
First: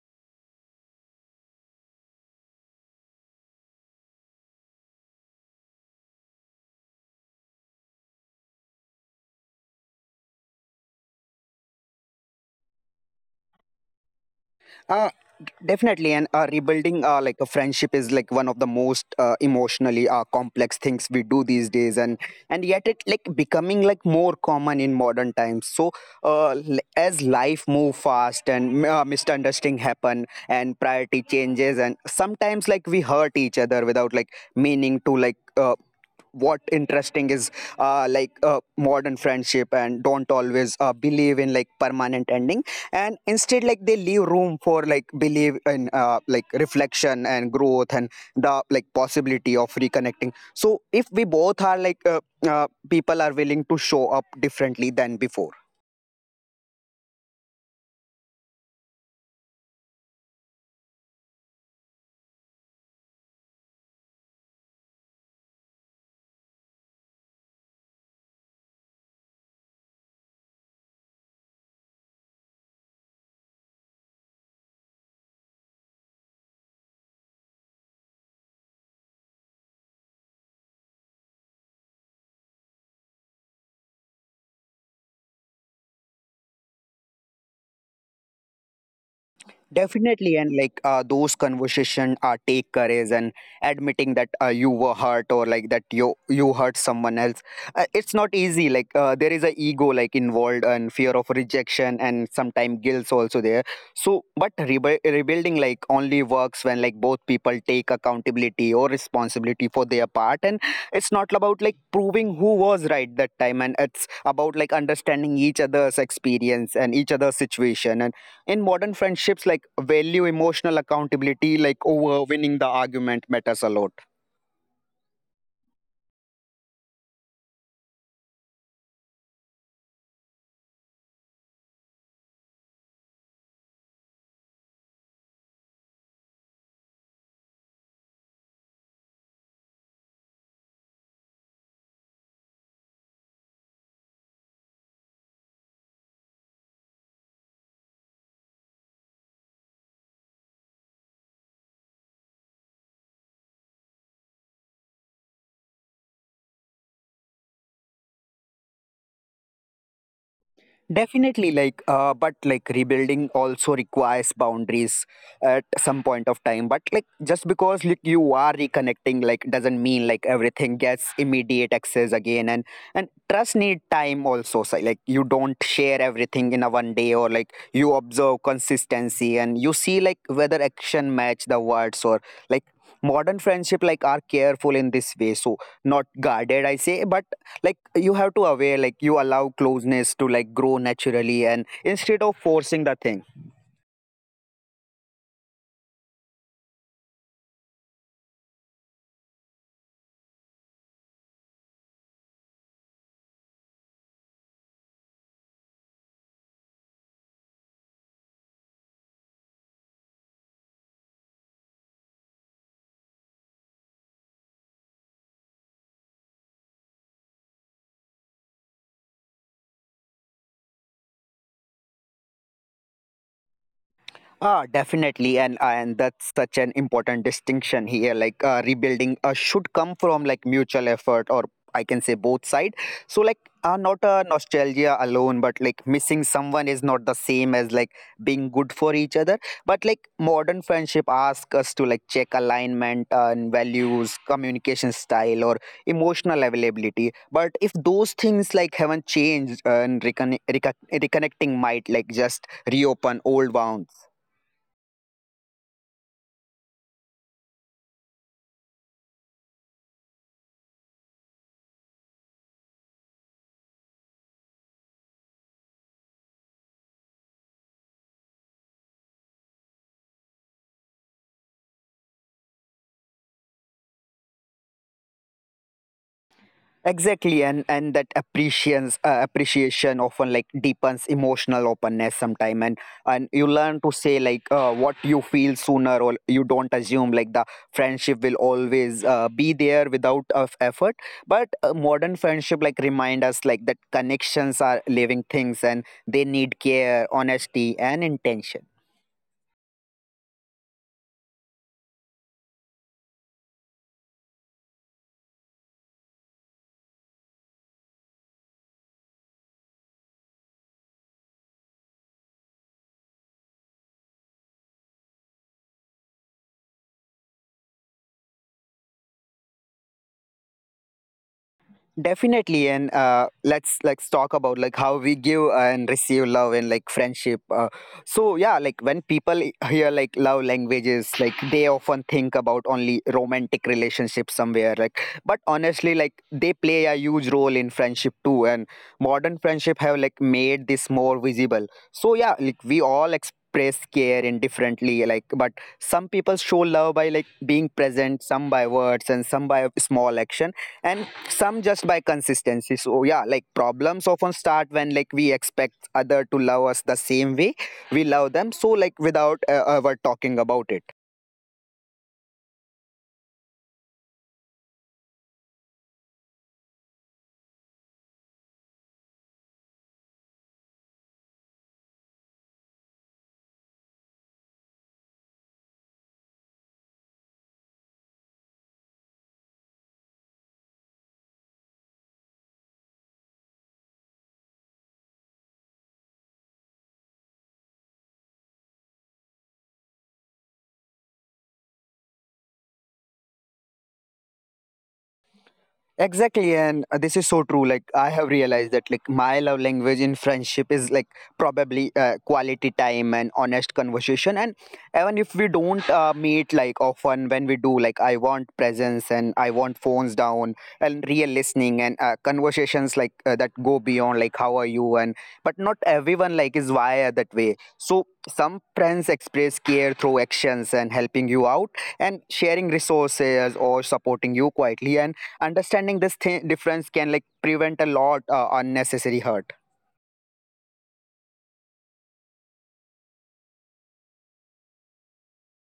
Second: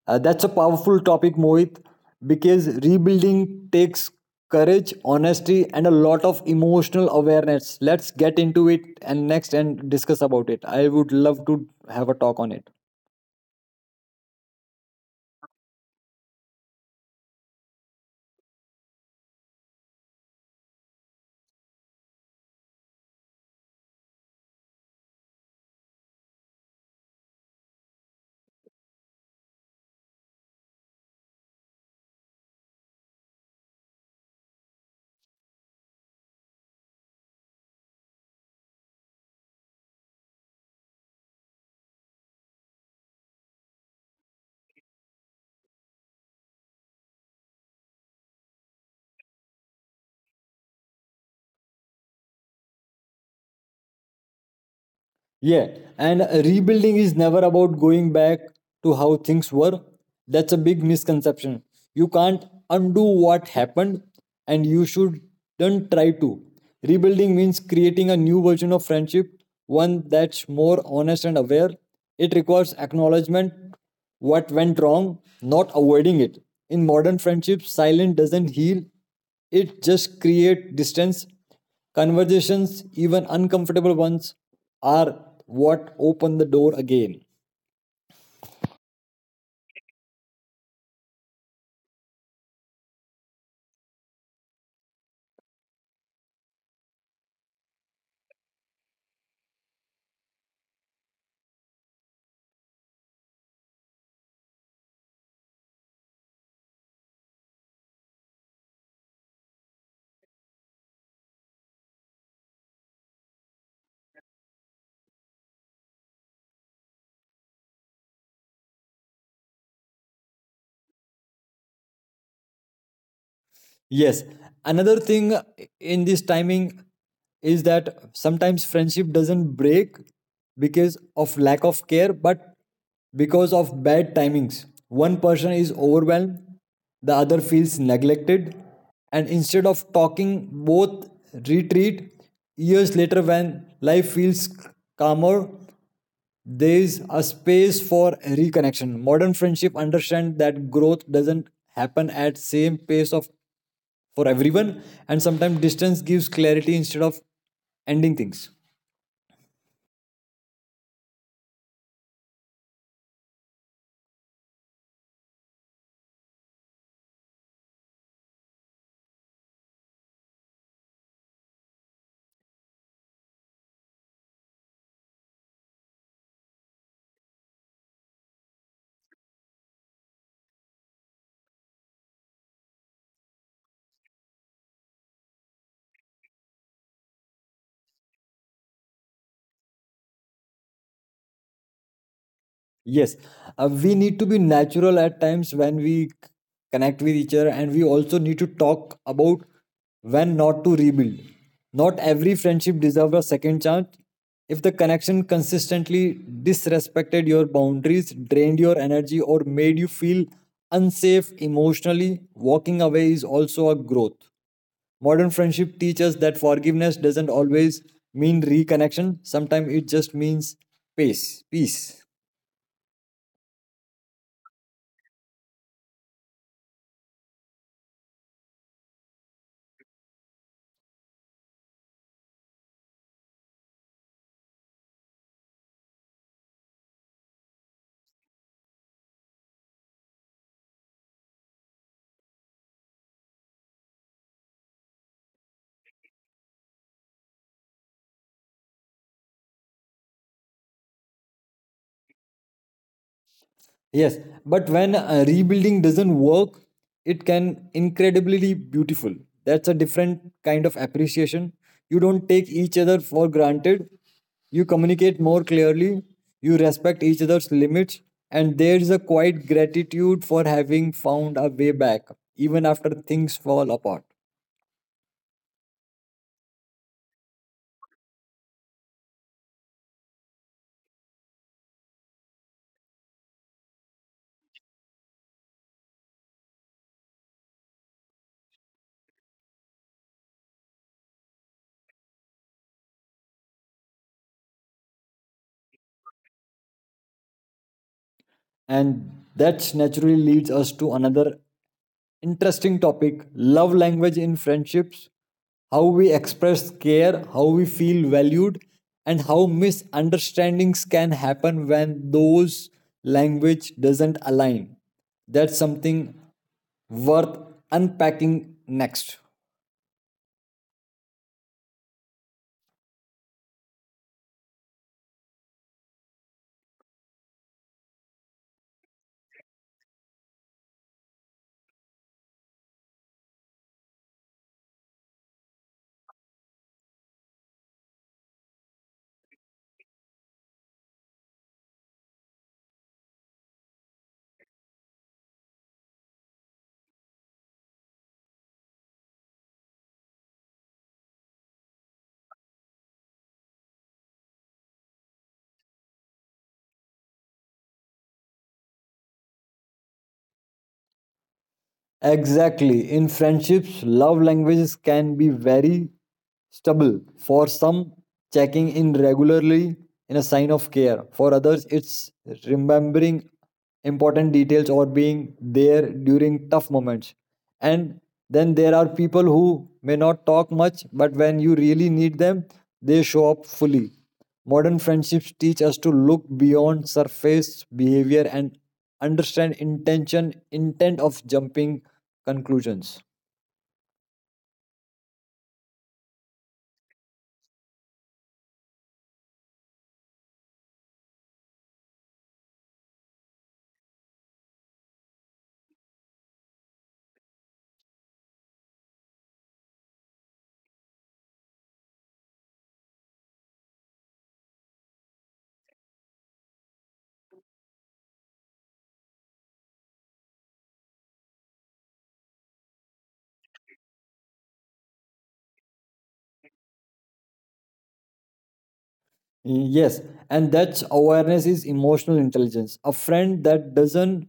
B: that's a powerful topic, Mohit, because rebuilding takes courage, honesty, and a lot of emotional awareness. Let's get into it and next and discuss about it. I would love to have a talk on it.
A: Uh, definitely, and rebuilding like a friendship is like one of the most emotionally complex things we do these days, and yet it like becoming like more common in modern times. So as life move fast, and misunderstanding happen, and priority changes, and sometimes like we hurt each other without like meaning to like. What interesting is like modern friendship and don't always believe in like permanent ending. And instead, like they leave room for like believe in like reflection and growth, and the like possibility of reconnecting. So if we both are like people are willing to show up differently than before.
B: Yeah, and rebuilding is never about going back to how things were. That's a big misconception. You can't undo what happened, and you should not try to. Rebuilding means creating a new version of friendship, one that's more honest and aware. It requires acknowledgement what went wrong, not avoiding it. In modern friendships, silence doesn't heal, it just creates distance. Conversations, even uncomfortable ones, are what open the door again.
A: Definitely, and like those conversation take courage. And admitting that you were hurt, or like that you hurt someone else. It's not easy. Like there is a ego like involved, and fear of rejection, and sometimes guilt also there. So, but rebuilding like only works when like both people take accountability or responsibility for their part. And it's not about like proving who was right that time, and it's about like understanding each other's experience and each other's situation. And in modern friendships like value emotional accountability like over winning the argument matters a lot.
B: Yes. Another thing in this timing is that sometimes friendship doesn't break because of lack of care, but because of bad timings. One person is overwhelmed, the other feels neglected, and instead of talking, both retreat. Years later, when life feels calmer, there is a space for reconnection. Modern friendship understand that growth doesn't happen at same pace of for everyone, and sometimes distance gives clarity instead of ending things.
A: Definitely, like, but like rebuilding also requires boundaries at some point of time. But like, just because like you are reconnecting, like, doesn't mean like everything gets immediate access again. And trust need time also. So, like, you don't share everything in a one day, or like you observe consistency, and you see like whether action match the words. Or like modern friendship like are careful in this way. So, not guarded I say, but like you have to aware, like you allow closeness to like grow naturally, and instead of forcing the thing.
B: Yes, we need to be natural at times when connect with each other, and we also need to talk about when not to rebuild. Not every friendship deserves a second chance. If the connection consistently disrespected your boundaries, drained your energy or made you feel unsafe emotionally, walking away is also a growth. Modern friendship teaches that forgiveness doesn't always mean reconnection. Sometimes it just means peace. Peace.
A: Ah, definitely, and that's such an important distinction here. Like rebuilding should come from like mutual effort, or I can say both side. So like not a nostalgia alone, but like missing someone is not the same as like being good for each other. But like modern friendship asks us to like check alignment, and values, communication style, or emotional availability. But if those things like haven't changed, and reconnecting might like just reopen old wounds.
B: Yes, but when rebuilding doesn't work, it can incredibly beautiful. That's a different kind of appreciation. You don't take each other for granted. You communicate more clearly. You respect each other's limits, and there is a quiet gratitude for having found a way back, even after things fall apart.
A: Exactly, and that appreciation often like deepens emotional openness sometime, and you learn to say like what you feel sooner, or you don't assume like the friendship will always be there without of effort. But modern friendship like remind us like that connections are living things and they need care, honesty, and intention.
B: And that naturally leads us to another interesting topic, love language in friendships, how we express care, how we feel valued, and how misunderstandings can happen when those language doesn't align. That's something worth unpacking next.
A: Definitely, and let's talk about like how we give and receive love and like friendship. So yeah, like when people hear like love languages, like they often think about only romantic relationships somewhere like, but honestly like they play a huge role in friendship too. And modern friendship have like made this more visible. So yeah, like we all express care indifferently like, but some people show love by like being present, some by words, and some by small action, and some just by consistency. So yeah, like problems often start when like we expect other to love us the same way we love them. So like without ever talking about it.
B: Exactly. In friendships, love languages can be very stubble. For some, checking in regularly in a sign of care. For others, it's remembering important details or being there during tough moments. And then there are people who may not talk much, but when you really need them, they show up fully. Modern friendships teach us to look beyond surface behavior and understand intention intent of jumping conclusions.
A: Exactly, and this is so true. Like I have realized that like my love language in friendship is like probably quality time and honest conversation. And even if we don't meet like often, when we do, like I want presence and I want phones down and real listening, and conversations like that go beyond like how are you, and but not everyone like is wired that way. So some friends express care through actions and helping you out and sharing resources or supporting you quietly, and understanding this difference can like prevent a lot unnecessary hurt.
B: Yes, and that's awareness is emotional intelligence. A friend that doesn't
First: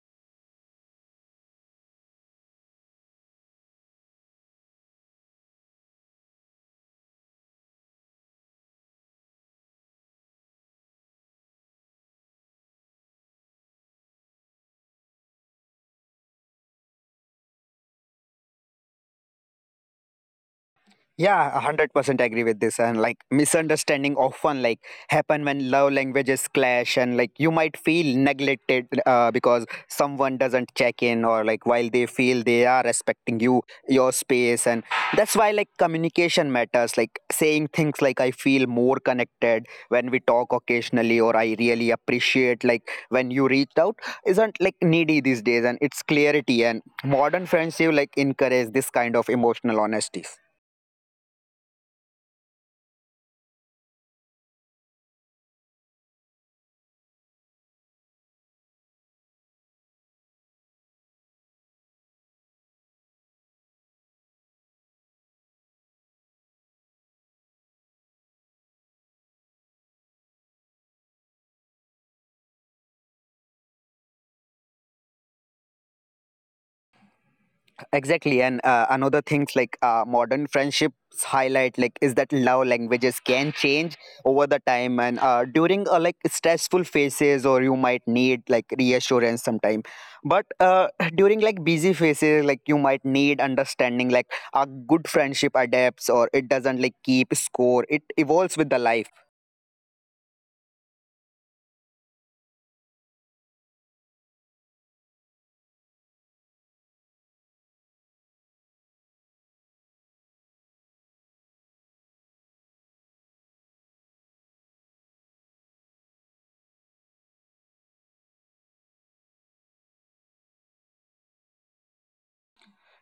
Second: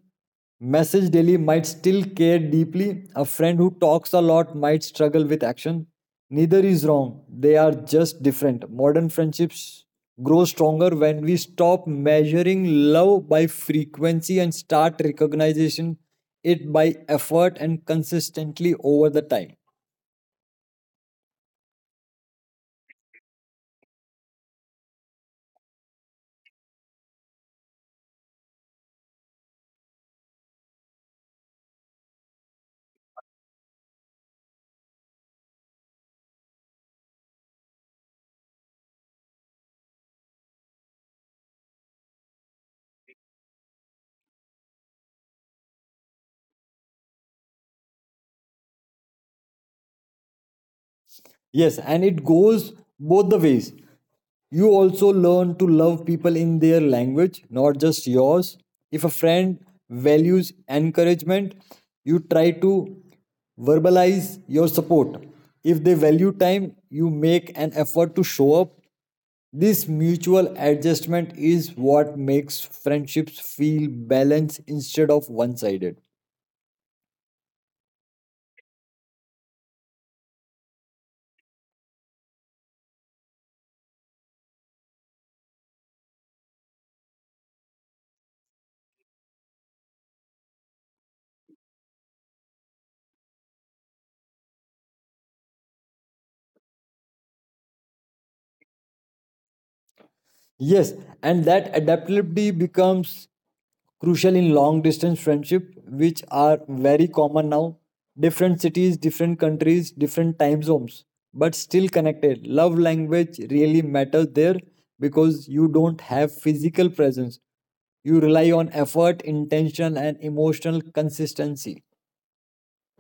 B: message daily might still care deeply. A friend who talks a lot might struggle with action. Neither is wrong, they are just different. Modern friendships grow stronger when we stop measuring love by frequency and start recognizing it by effort and consistently over the time.
A: Yeah, 100% agree with this. And like misunderstanding often like happen when love languages clash, and like you might feel neglected because someone doesn't check in, or like while they feel they are respecting you, your space. And that's why like communication matters, like saying things like I feel more connected when we talk occasionally, or I really appreciate like when you reached out isn't like needy these days, and it's clarity. And modern friendship like encourage this kind of emotional honesty.
B: Yes, and it goes both the ways. You also learn to love people in their language, not just yours. If a friend values encouragement, you try to verbalize your support. If they value time, you make an effort to show up. This mutual adjustment is what makes friendships feel balanced instead of one sided.
A: Exactly, and another things like modern friendships highlight like is that love languages can change over the time, and during like stressful phases, or you might need like reassurance sometime. But (laughs) during like busy phases, like you might need understanding. Like a good friendship adapts, or it doesn't like keep score. It evolves with the life.
B: Yes, and that adaptability becomes crucial in long distance friendship, which are very common now. Different cities, different countries, different time zones, but still connected. Love language really matters there because you don't have physical presence. You rely on effort, intention, and emotional consistency.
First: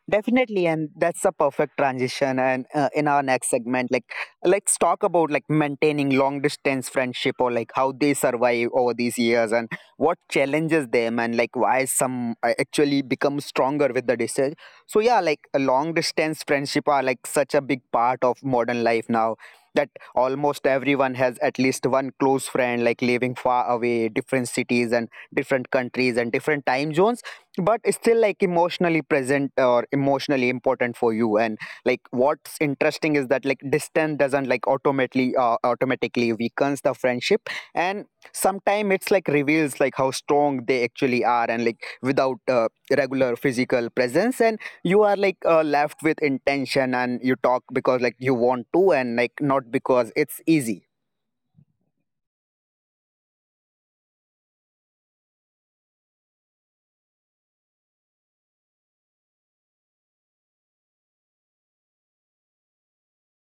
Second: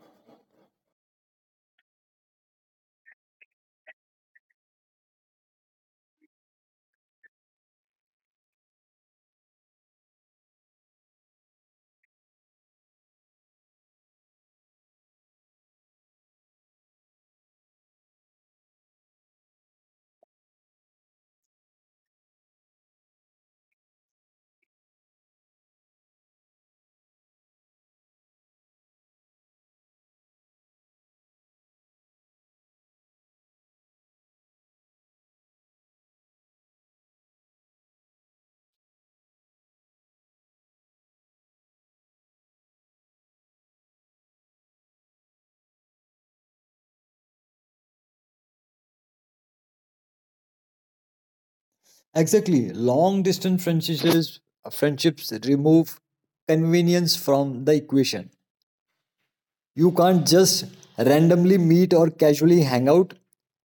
A: Definitely, and that's a perfect transition. And in our next segment, like let's talk about like maintaining long distance friendship, or like how they survive over these years and what challenges them, and like why some actually become stronger with the distance. So yeah, like a long distance friendship are like such a big part of modern life now, that almost everyone has at least one close friend like living far away, different cities and different countries and different time zones, but still like emotionally present or emotionally important for you. And like what's interesting is that like distance doesn't like automatically weakens the friendship, and sometimes it's like reveals like how strong they actually are. And like without regular physical presence, and you are like left with intention, and you talk because like you want to, and like not because it's easy.
B: Exactly. Long distance friendships remove convenience from the equation. You can't just randomly meet or casually hang out.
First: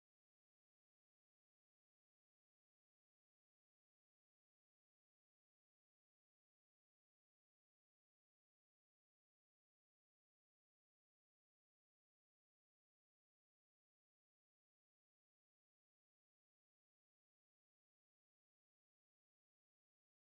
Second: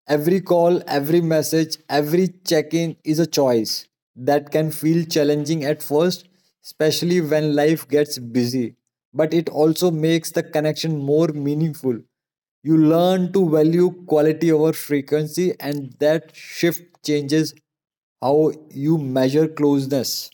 B: Every call, every message, every check in is a choice that can feel challenging at first, especially when life gets busy. But it also makes the connection more meaningful. You learn to value quality over frequency, and that shift changes how you measure closeness.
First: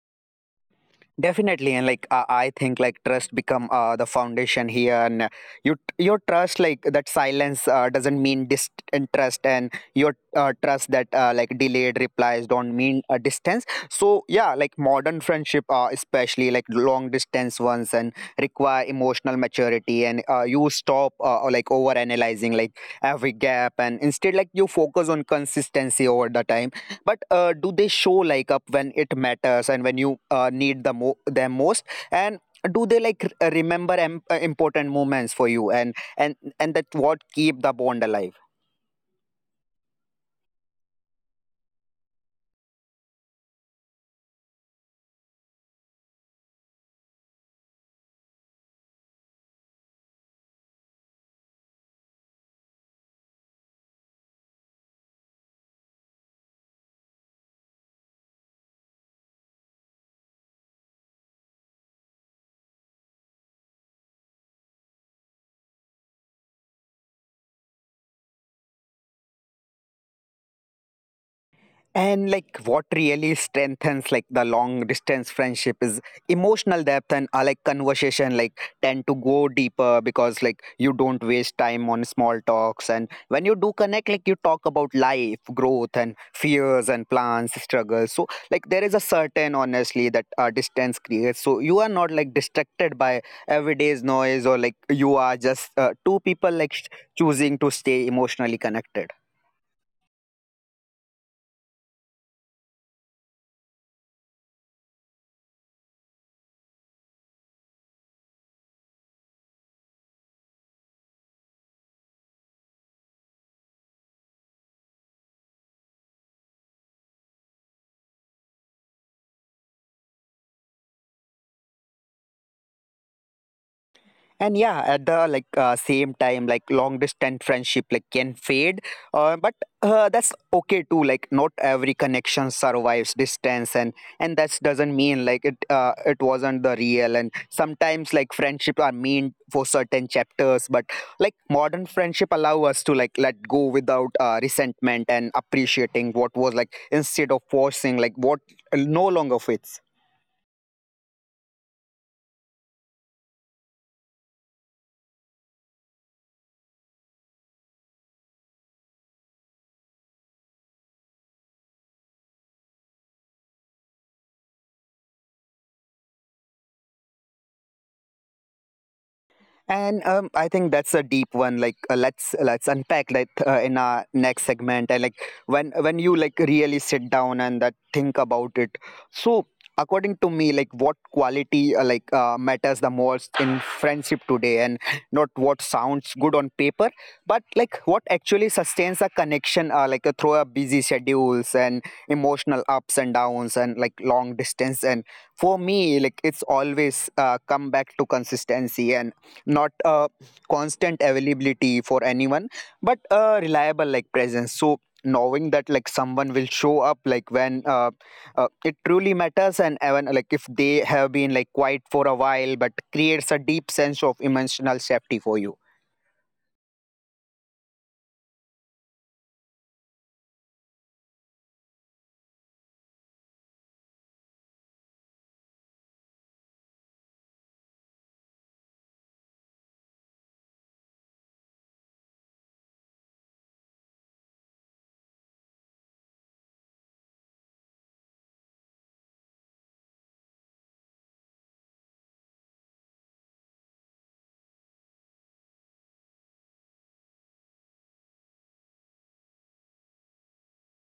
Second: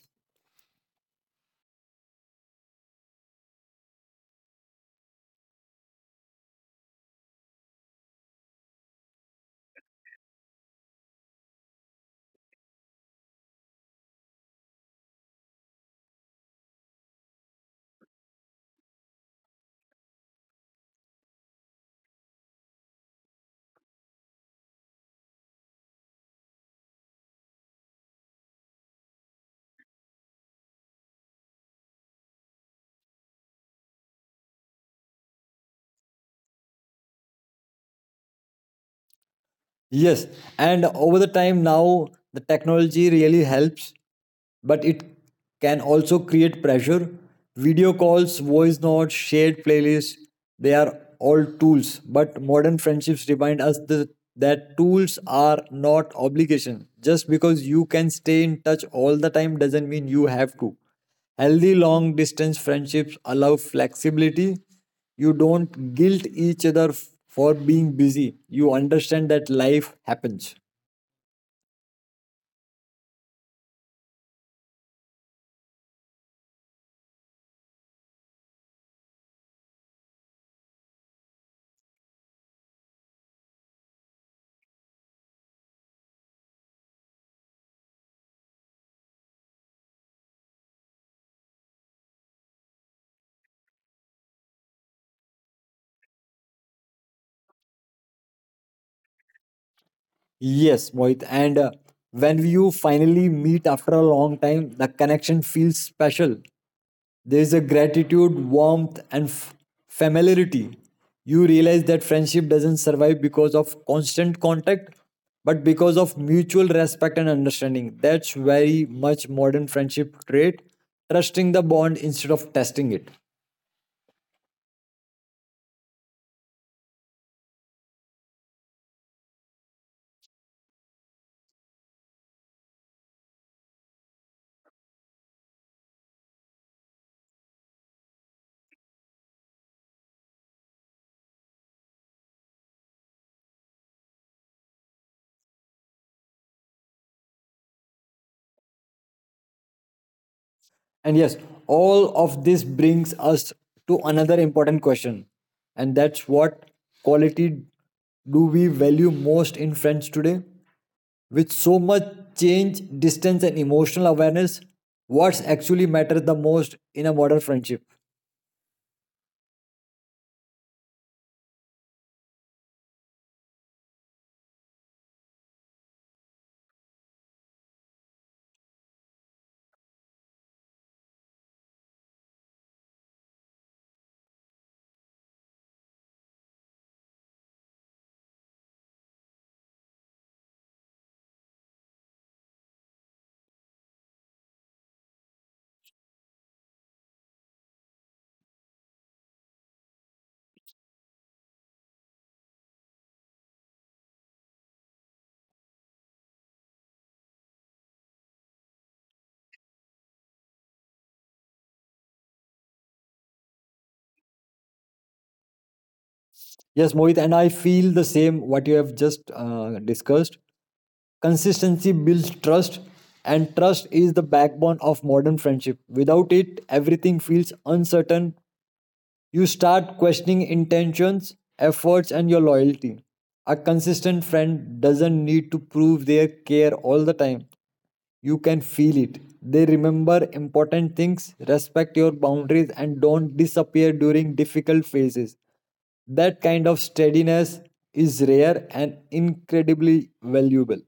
A: Definitely, and like I think, like trust become the foundation here, and your trust like that silence doesn't mean disinterest, and your trust that like delayed replies don't mean a distance. So yeah, like modern friendship, especially like long distance ones, and require emotional maturity, and you stop or, like over analyzing like every gap, and instead like you focus on consistency over the time. But do they show like up when it matters and when you need them most, and do they like remember important moments for you, and that what keep the bond alive.
B: Yes, and over the time now the technology really helps, but it can also create pressure. Video calls, voice notes, shared playlists, they are all tools, but modern friendships remind us that tools are not obligation. Just because you can stay in touch all the time doesn't mean you have to. Healthy long distance friendships allow flexibility. You don't guilt each other for being busy. You understand that life happens.
A: And like what really strengthens like the long distance friendship is emotional depth, and like conversation like tend to go deeper, because like you don't waste time on small talks. And when you do connect, like you talk about life, growth and fears and plans, struggles. So like there is a certain honestly that distance creates. So you are not like distracted by everyday's noise, or like you are just two people like choosing to stay emotionally connected.
B: Yes, Mohit. And when you finally meet after a long time, the connection feels special. There is a gratitude, warmth, and familiarity. You realize that friendship doesn't survive because of constant contact, but because of mutual respect and understanding. That's very much modern friendship trait, trusting the bond instead of testing it.
A: And yeah, at the like same time, like long distance friendship like can fade, but that's okay too. Like not every connection survives distance, and that doesn't mean like it wasn't the real. And sometimes like friendship are meant for certain chapters, but like modern friendship allow us to like let go without resentment, and appreciating what was like instead of forcing like what no longer fits.
B: And yes, all of this brings us to another important question. And that's what quality do we value most in friends today? With so much change, distance, and emotional awareness, what's actually matters the most in a modern friendship?
A: And I think that's a deep one. Like let's unpack that in our next segment. And like when you like really sit down and that think about it. So according to me, like what quality like matters the most in friendship today, and not what sounds good on paper, but like what actually sustains a connection. Like through a busy schedules and emotional ups and downs, and like long distance. And for me, like it's always come back to consistency, and not a constant availability for anyone, but a reliable like presence. So knowing that like someone will show up like when it truly matters, and even like if they have been like quiet for a while, but creates a deep sense of emotional safety for you.
B: Yes, Mohit, and I feel the same what you have just discussed. Consistency builds trust, and trust is the backbone of modern friendship. Without it, everything feels uncertain. You start questioning intentions, efforts, and your loyalty. A consistent friend doesn't need to prove their care all the time. You can feel it. They remember important things, respect your boundaries, and don't disappear during difficult phases. That kind of steadiness is rare and incredibly valuable.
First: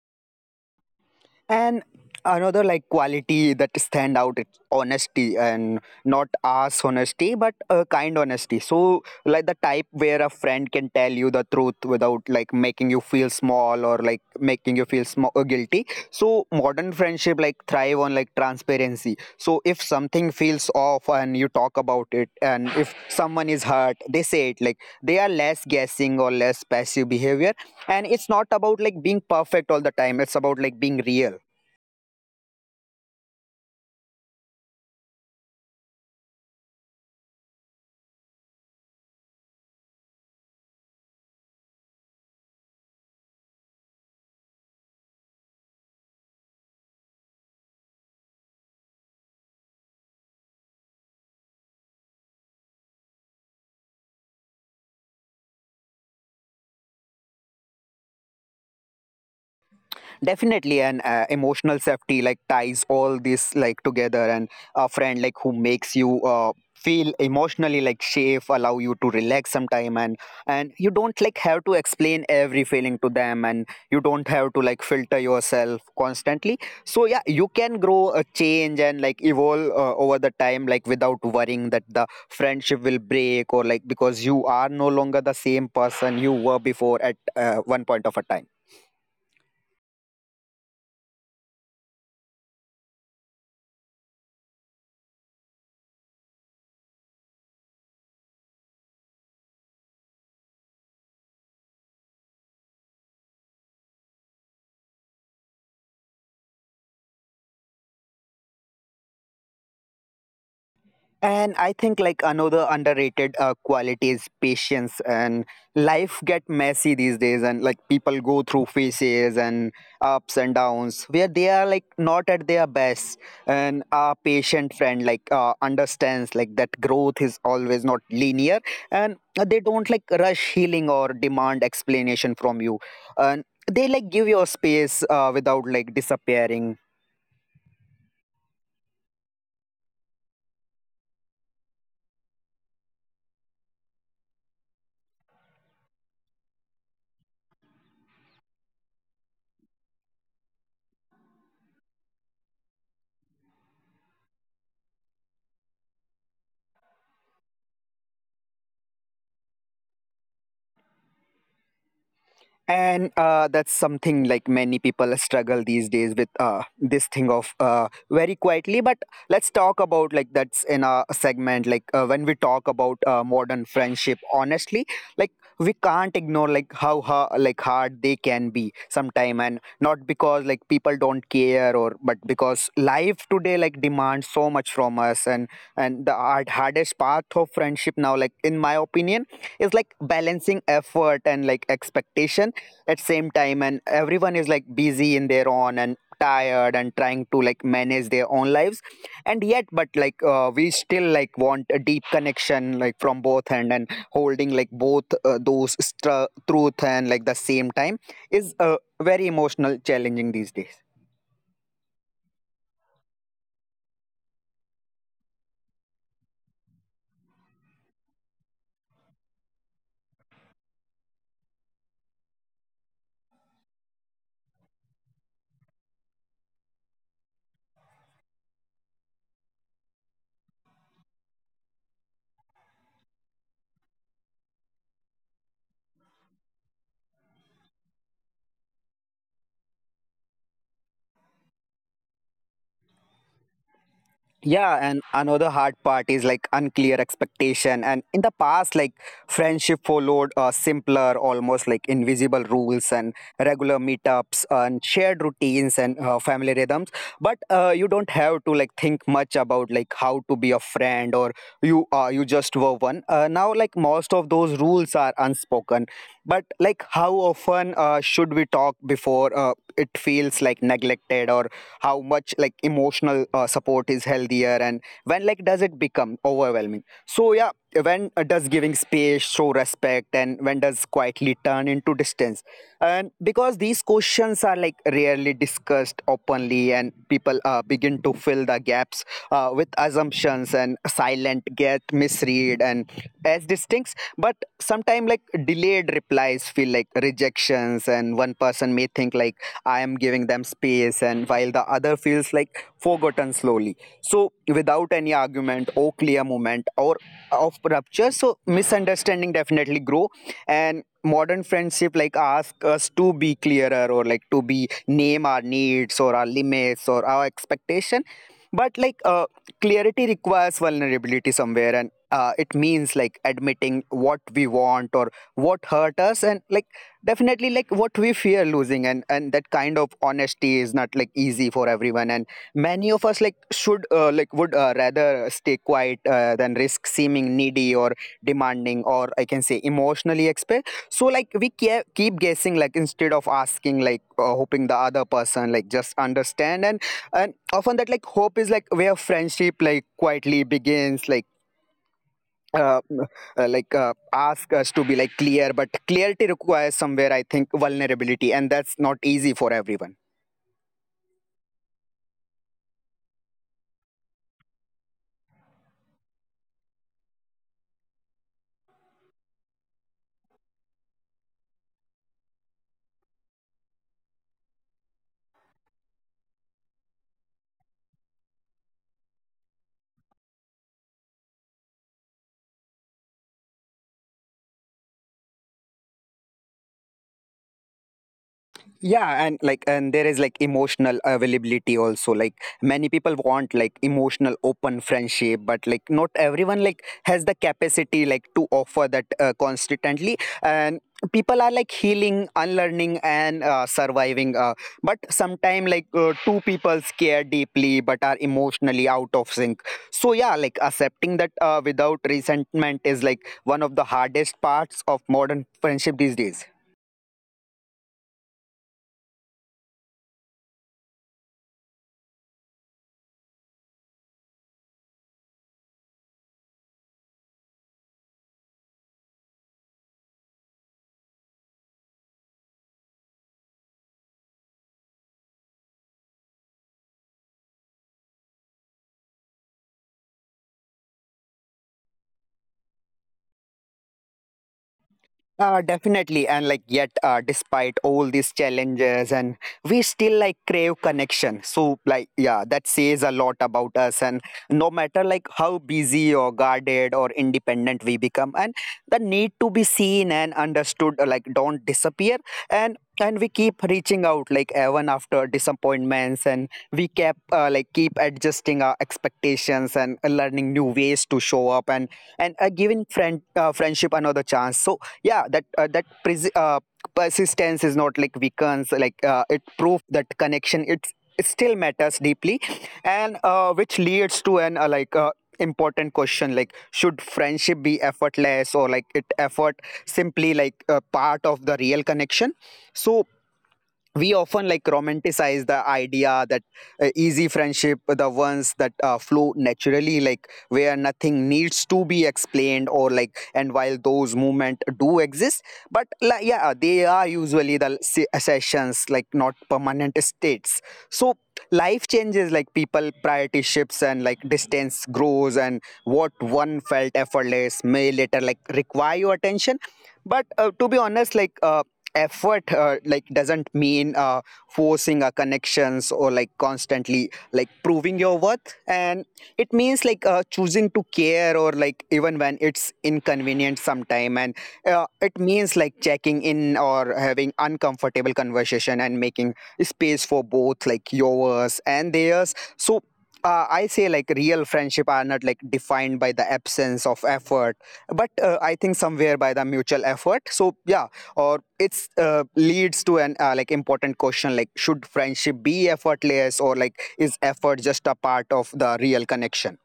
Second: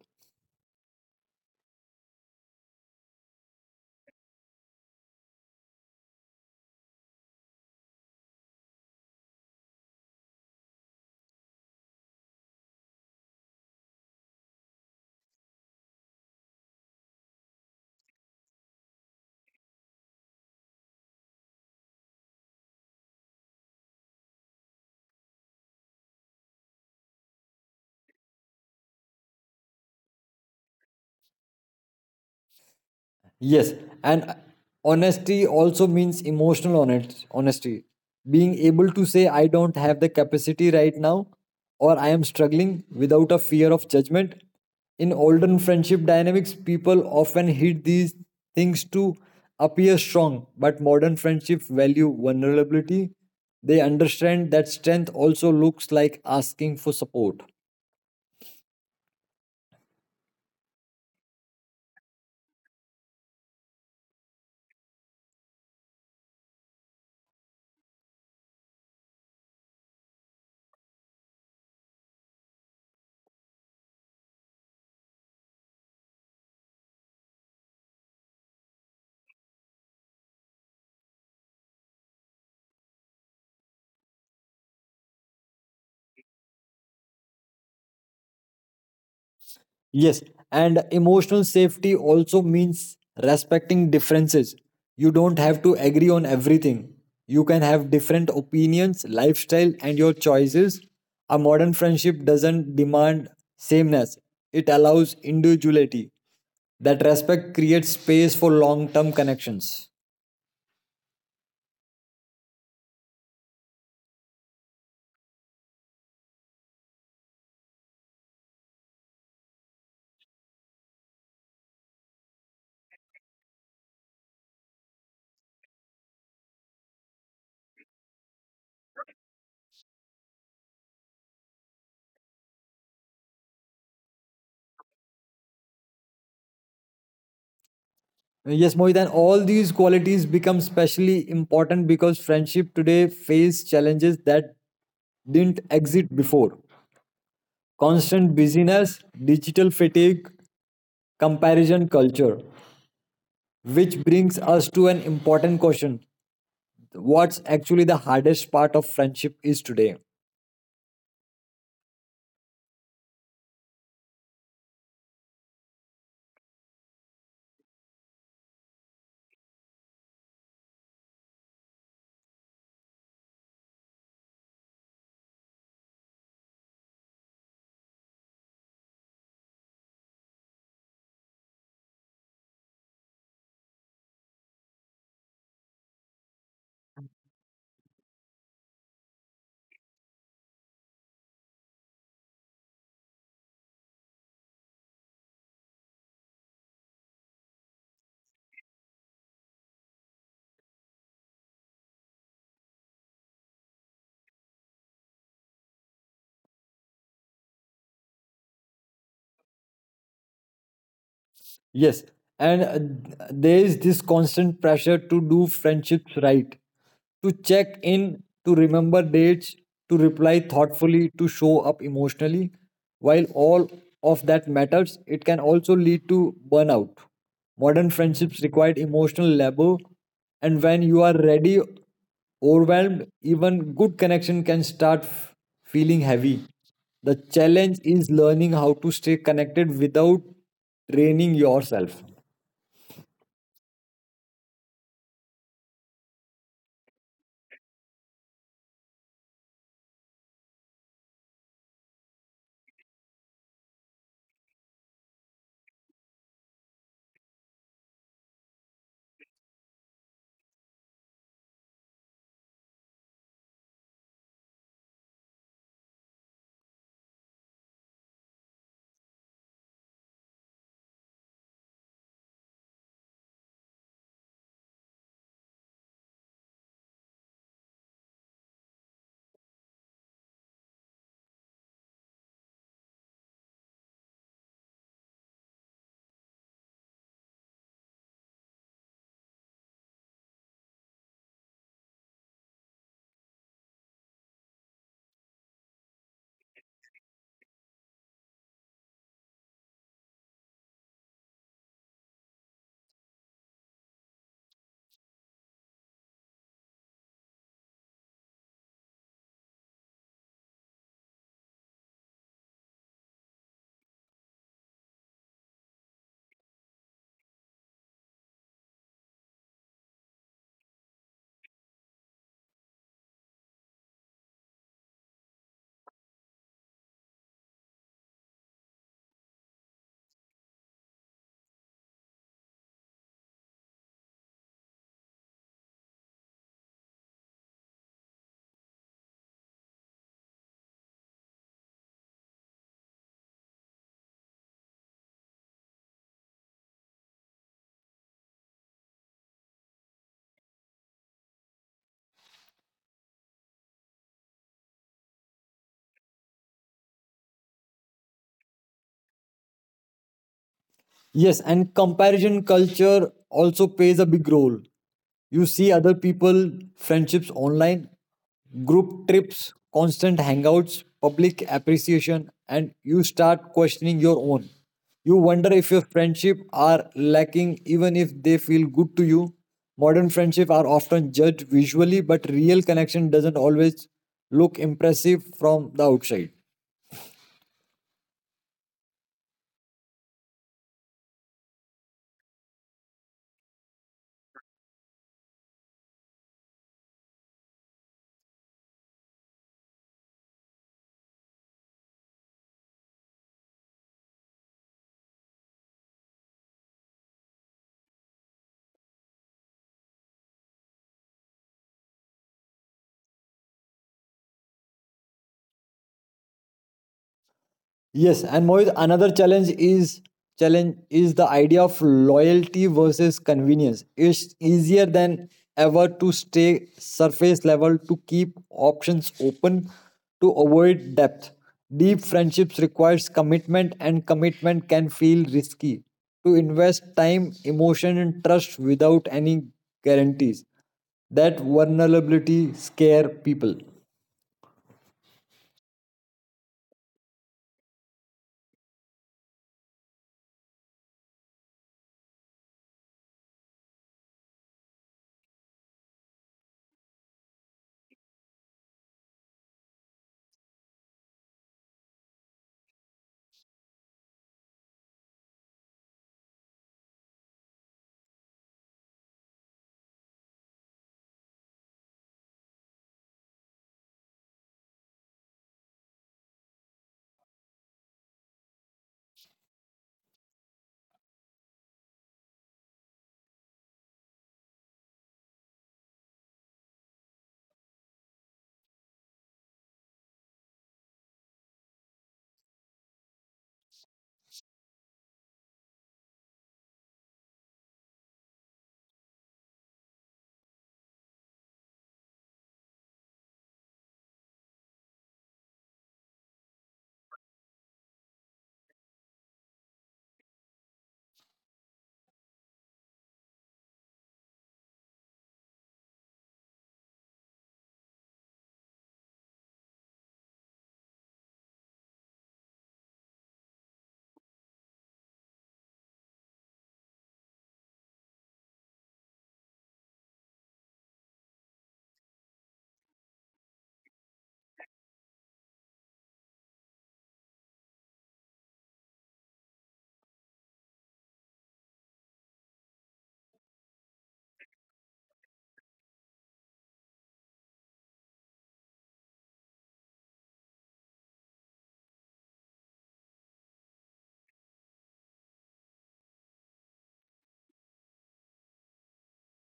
A: And another like quality that stand out, it's honesty. And not ass honesty, but a kind honesty. So like the type where a friend can tell you the truth without like making you feel small, or like making you feel guilty so modern friendship like thrive on like transparency. So if something feels off and you talk about it, and if someone is hurt they say it, like they are less guessing or less passive behavior. And it's not about like being perfect all the time, it's about like being real.
B: Yes, and honesty also means emotional honesty. Being able to say, I don't have the capacity right now, or I am struggling without a fear of judgment. In olden friendship dynamics, people often hid these things to appear strong, but modern friendships value vulnerability. They understand that strength also looks like asking for support.
A: Definitely, an emotional safety like ties all this like together. And a friend like who makes you feel emotionally like safe allow you to relax sometime. And you don't like have to explain every feeling to them, and you don't have to like filter yourself constantly. So yeah, you can grow a change and like evolve over the time like without worrying that the friendship will break, or like because you are no longer the same person you were before at one point of a time.
B: Yes, and emotional safety also means respecting differences. You don't have to agree on everything. You can have different opinions, lifestyle, and your choices. A modern friendship doesn't demand sameness, it allows individuality. That respect creates space for long term connections.
A: And I think like another underrated quality is patience. And life get messy these days, and like people go through phases and ups and downs where they are like not at their best. And our patient friend like understands like that growth is always not linear. And they don't like rush healing or demand explanation from you. And they like give your space without like disappearing.
B: Yes, Mohitan, all these qualities become specially important because friendship today face challenges that didn't exist before. Constant busyness, digital fatigue, comparison culture, which brings us to an important question. What's actually the hardest part of friendship is today?
A: And that's something like many people struggle these days with, this thing of very quietly. But let's talk about like that's in a segment, like when we talk about modern friendship honestly. Like we can't ignore like how like hard they can be sometime. And not because like people don't care, or but because life today like demands so much from us. And the hardest part of friendship now, like in my opinion, is like balancing effort and like expectation at same time. And everyone is like busy in their own and tired and trying to like manage their own lives. And yet but like we still like want a deep connection like from both hand, and holding like both those truth and like the same time is very emotional challenging these days.
B: Yes, and there is this constant pressure to do friendships right, to check in, to remember dates, to reply thoughtfully, to show up emotionally. While all of that matters, it can also lead to burnout. Modern friendships require emotional labor, and when you are ready, overwhelmed, even good connection can start feeling heavy. The challenge is learning how to stay connected without training yourself.
A: Yeah, and another hard part is like unclear expectation. And in the past, like friendship followed simpler, almost like invisible rules, and regular meetups and shared routines and family rhythms. But you don't have to like think much about like how to be a friend, or you just were one. Now like most of those rules are unspoken. But like how often should we talk before it feels like neglected, or how much like emotional support is healthier, and when like does it become overwhelming? So yeah, when does giving space show respect, and when does quietly turn into distance? And because these questions are like rarely discussed openly, and people begin to fill the gaps with assumptions, and silent get misread and as distincts. But sometimes like delayed replies feel like rejections, and one person may think Like I am giving them space, and while the other feels like forgotten slowly. So, without any argument or clear moment or of rupture, so misunderstanding definitely grow, and modern friendship like ask us to be clearer or like to be name our needs or our limits or our expectation but clarity requires vulnerability somewhere and it means like admitting what we want or what hurt us and like definitely like what we fear losing and that kind of honesty is not like easy for everyone and many of us like should like would rather stay quiet than risk seeming needy or demanding or I can say emotionally expert. So like we keep guessing like instead of asking, like hoping the other person like just understand. And often that like hope is like where friendship like quietly begins like uh, uh, like uh, ask us to be like clear, but clarity requires somewhere I think vulnerability, and that's not easy for everyone.
B: Yes, and comparison culture also plays a big role. You see other people, friendships online, group trips, constant hangouts, public appreciation, and you start questioning your own. You wonder if your friendship are lacking even if they feel good to you. Modern friendship are often judged visually, but real connection doesn't always look impressive from the outside.
A: Yeah, and like and there is like emotional availability also. Like many people want like emotional open friendship but like not everyone like has the capacity like to offer that constantly, and people are like healing, unlearning and surviving, but sometimes like two people care deeply but are emotionally out of sync. So yeah, like accepting that without resentment is like one of the hardest parts of modern friendship these days.
B: Yes, and Mohit, another challenge is the idea of loyalty versus convenience. It's easier than ever to stay surface level, to keep options open, to avoid depth. Deep friendships requires commitment, and commitment can feel risky. To invest time, emotion and trust without any guarantees. That vulnerability scare people.
A: Definitely, and like yet, despite all these challenges, and we still like crave connection. So, like, yeah, that says a lot about us. And no matter like how busy or guarded or independent we become, and the need to be seen and understood, like, don't disappear. And we keep reaching out, like even after disappointments, and we kept like keep adjusting our expectations and learning new ways to show up, and giving friendship another chance. So yeah, that that persistence is not like weakens like, it proved that connection it's, it still matters deeply, and which leads to an like important question, like should friendship be effortless or like it effort simply like a part of the real connection. So we often like romanticize the idea that easy friendship, the ones that flow naturally like where nothing needs to be explained or like. And while those movement do exist, but like, yeah they are usually the sessions like not permanent states. So life changes, like people priority shifts and like distance grows, and what one felt effortless may later like require your attention. But to be honest, effort like doesn't mean forcing a connections or like constantly like proving your worth, and it means like choosing to care, or like even when it's inconvenient sometime, and it means like checking in or having uncomfortable conversation and making space for both like yours and theirs. So I say like real friendship are not like defined by the absence of effort, but I think somewhere by the mutual effort. So yeah, or it's leads to an like important question, like should friendship be effortless or like is effort just a part of the real connection.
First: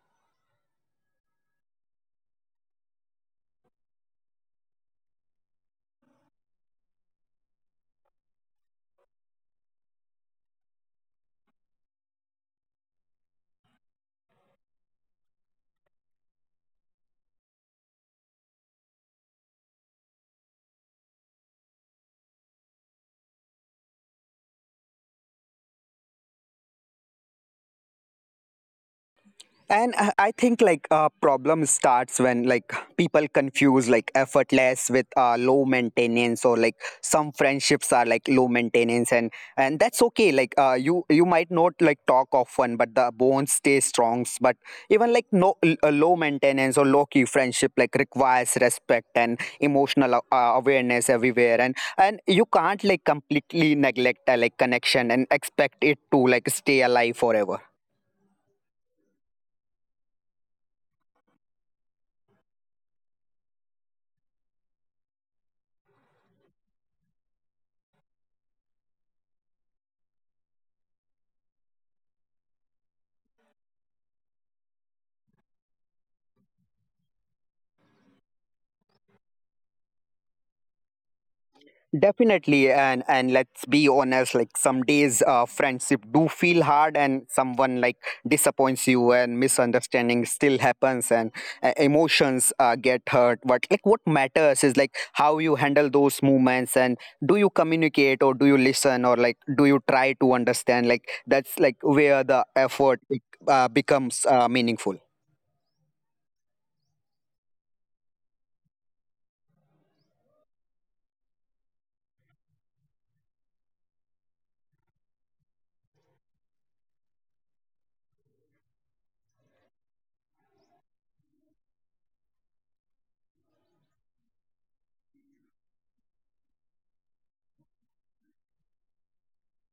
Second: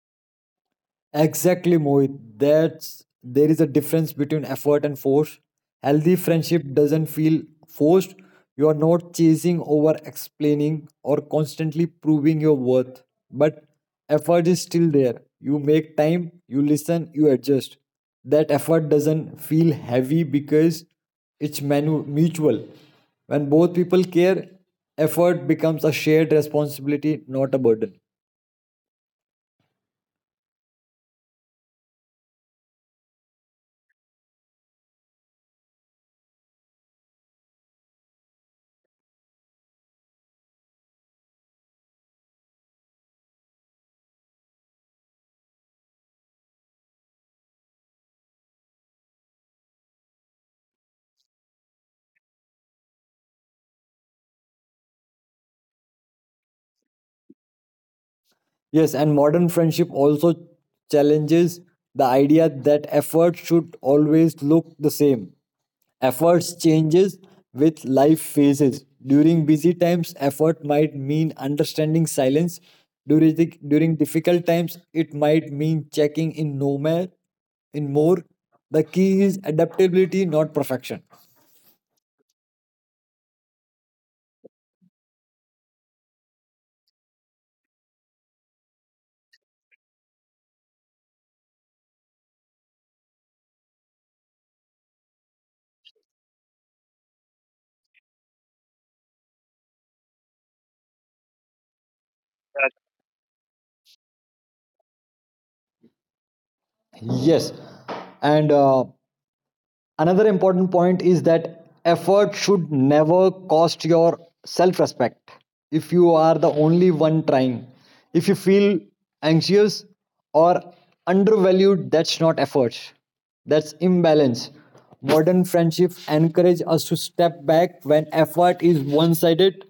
B: Exactly, Mohit. That's there is a difference between effort and force. Healthy friendship doesn't feel forced. You are not chasing over explaining or constantly proving your worth. But effort is still there. You make time, you listen, you adjust. That effort doesn't feel heavy because it's mutual. When both people care, effort becomes a shared responsibility, not a burden.
A: And I think like a problem starts when like people confuse like effortless with low maintenance or like some friendships are like low maintenance, and that's okay. Like uh, you might not like talk often but the bonds stay strong, but even like no a low maintenance or low key friendship like requires respect and emotional awareness everywhere, and you can't like completely neglect a like connection and expect it to like stay alive forever.
B: Yes, and modern friendship also challenges the idea that effort should always look the same. Efforts changes with life phases. During busy times, effort might mean understanding silence. During, during difficult times, it might mean checking in no more, in more. The key is adaptability, not perfection.
A: Definitely, and let's be honest. Like some days, friendship do feel hard, and someone like disappoints you, and misunderstanding still happens, and emotions get hurt. But like, what matters is like how you handle those moments, and do you communicate, or do you listen, or like do you try to understand? Like that's like where the effort like, becomes meaningful.
B: Yes, and another important point is that effort should never cost your self respect. If you are the only one trying, if you feel anxious or undervalued, that's not effort, that's imbalance. Modern friendships encourage us to step back when effort is one sided,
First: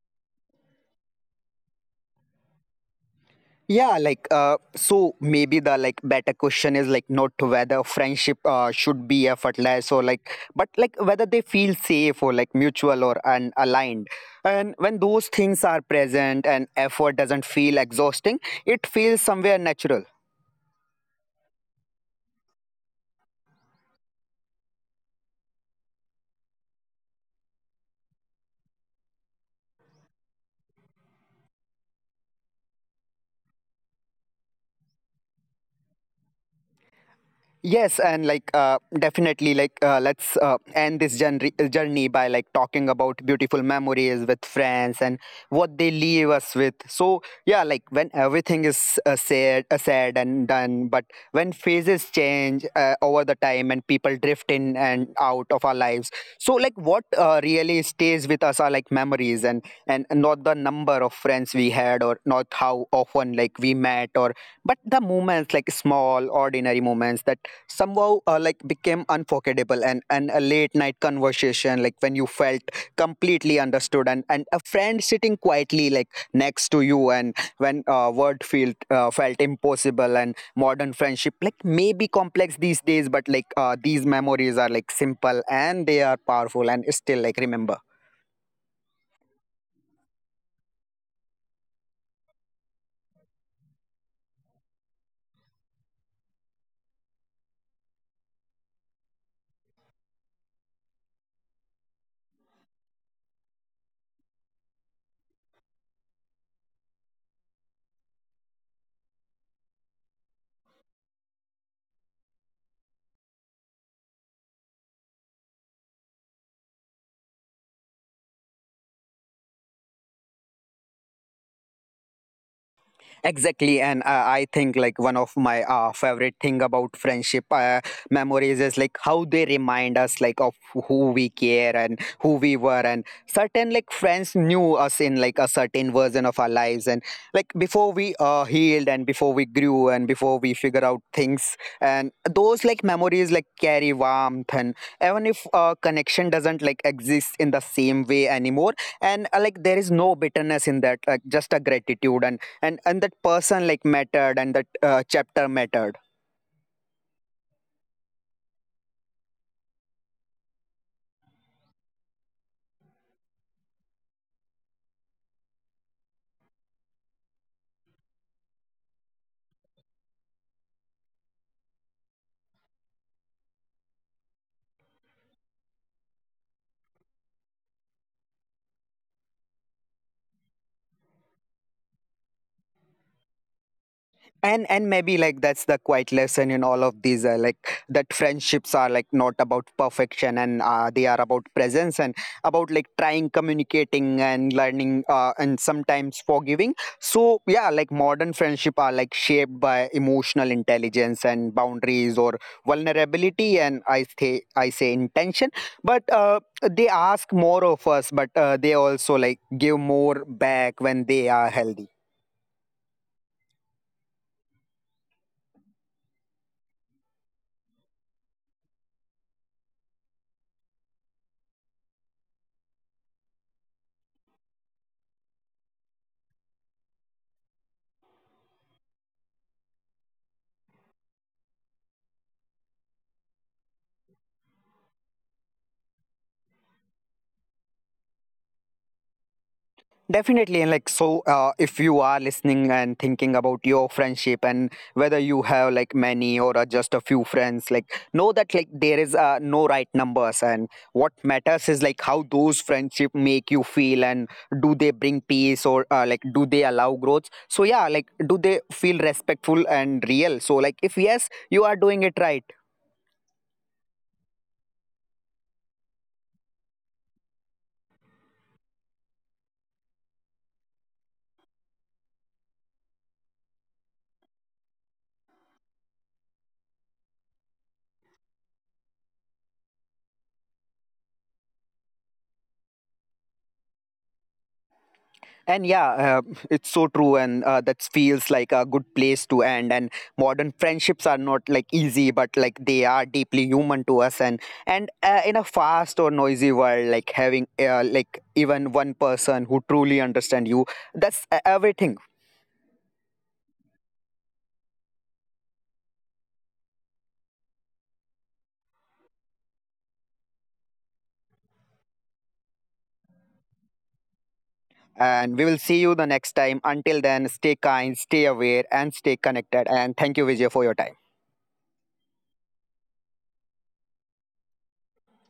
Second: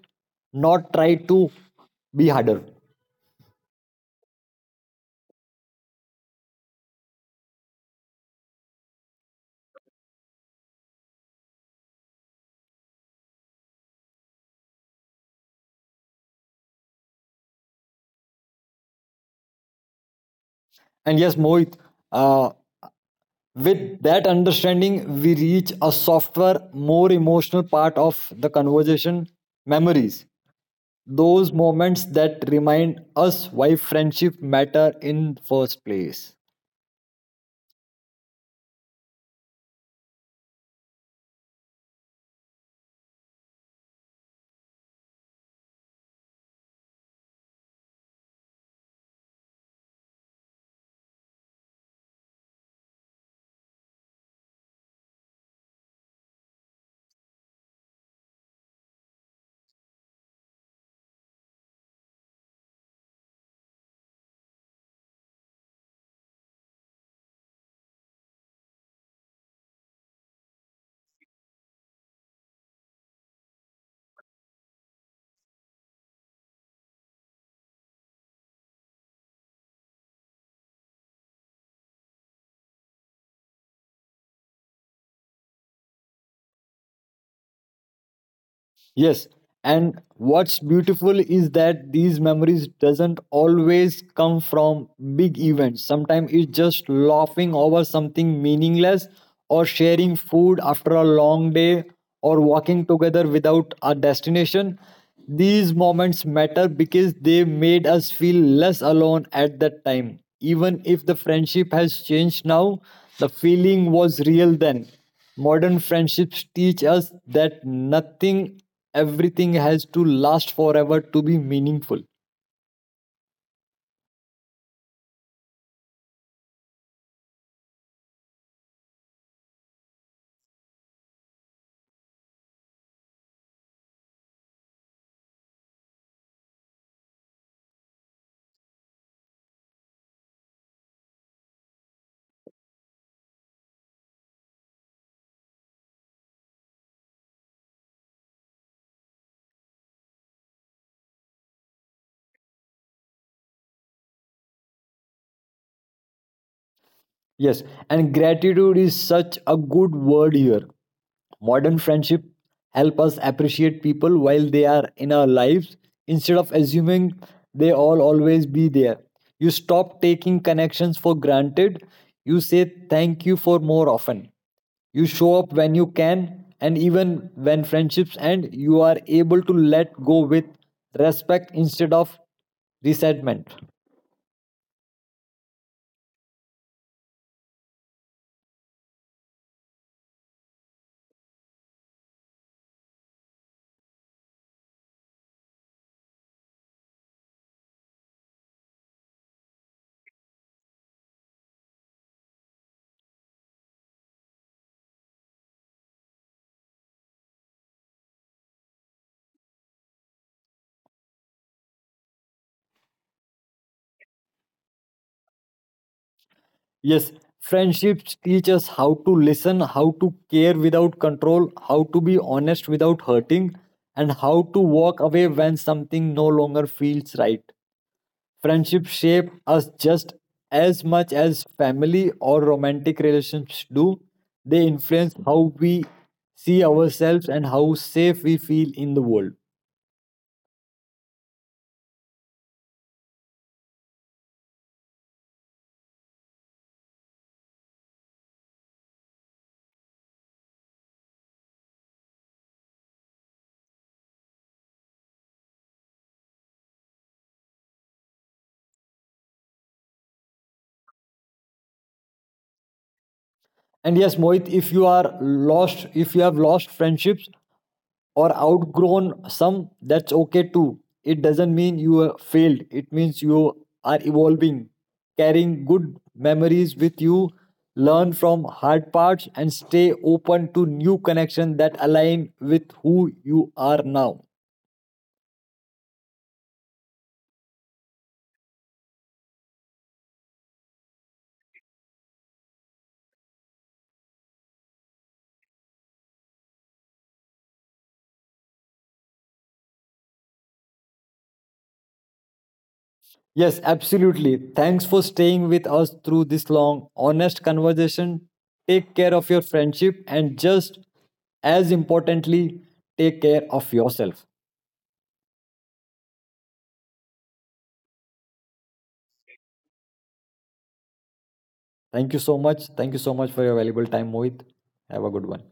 B: not try to be harder.
A: Yeah, so maybe the like better question is like not whether friendship should be effortless or like, but like whether they feel safe or like mutual or and aligned, and when those things are present and effort doesn't feel exhausting, it feels somewhere natural.
B: And yes, Mohit, uh, with that understanding, we reach a softer, more emotional part of the conversation memories. Those moments that remind us why friendship matter in first place.
A: Yes, and definitely, let's end this journey by like talking about beautiful memories with friends and what they leave us with. So yeah, like when everything is said and done, but when phases change over the time and people drift in and out of our lives. So like what really stays with us are like memories, and not the number of friends we had or not how often like we met, or but the moments, like small ordinary moments that somehow like became unforgettable. And a late night conversation like when you felt completely understood, and a friend sitting quietly like next to you and when word felt impossible. And modern friendship like may be complex these days but like these memories are like simple and they are powerful and still like remember.
B: Yes, and what's beautiful is that these memories doesn't always come from big events. Sometimes it's just laughing over something meaningless or sharing food after a long day or walking together without a destination. These moments matter because they made us feel less alone at that time. Even if the friendship has changed now, the feeling was real then. Modern friendships teach us that nothing, everything has to last forever to be meaningful.
A: Exactly, and I think like one of my favorite thing about friendship memories is like how they remind us like of who we care and who we were, and certain like friends knew us in like a certain version of our lives, and like before we healed and before we grew and before we figure out things, and those like memories like carry warmth, and even if connection doesn't like exist in the same way anymore, and like there is no bitterness in that, like just a gratitude, and and that person like mattered and that chapter mattered.
B: Yes, and gratitude is such a good word here. Modern friendship help us appreciate people while they are in our lives instead of assuming they all always be there. You stop taking connections for granted. You say thank you for more often. You show up when you can, and even when friendships end, you are able to let go with respect instead of resentment.
A: And maybe like that's the quiet lesson in all of these like, that friendships are like not about perfection, and they are about presence, and about like trying, communicating and learning, and sometimes forgiving. So yeah, like modern friendship are like shaped by emotional intelligence and boundaries or vulnerability, and I say intention. But they ask more of us, but they also like give more back when they are healthy.
B: Yes, friendships teach us how to listen, how to care without control, how to be honest without hurting, and how to walk away when something no longer feels right. Friendships shape us just as much as family or romantic relationships do. They influence how we see ourselves and how safe we feel in the world.
A: Definitely, and like so, if you are listening and thinking about your friendship and whether you have like many or just a few friends, like know that like there is no right numbers, and what matters is like how those friendship make you feel, and do they bring peace, or like do they allow growth? So yeah, like do they feel respectful and real? So like if yes, you are doing it right.
B: And yes, Mohit, if you are lost, if you have lost friendships, or outgrown some, that's okay too. It doesn't mean you have failed, it means you are evolving, carrying good memories with you. Learn from hard parts and stay open to new connections that align with who you are now.
A: And yeah, it's so true, and that feels like a good place to end. And modern friendships are not like easy, but like they are deeply human to us. And in a fast or noisy world, like having like even one person who truly understands you, that's everything.
B: Yes, absolutely. Thanks for staying with us through this long, honest conversation. Take care of your friendship and just as importantly, take care of yourself.
A: And we will see you the next time. Until then, stay kind, stay aware, and stay connected. And thank you, Vijay, for your time.
B: Thank you so much. Thank you so much for your valuable time, Mohit. Have a good one.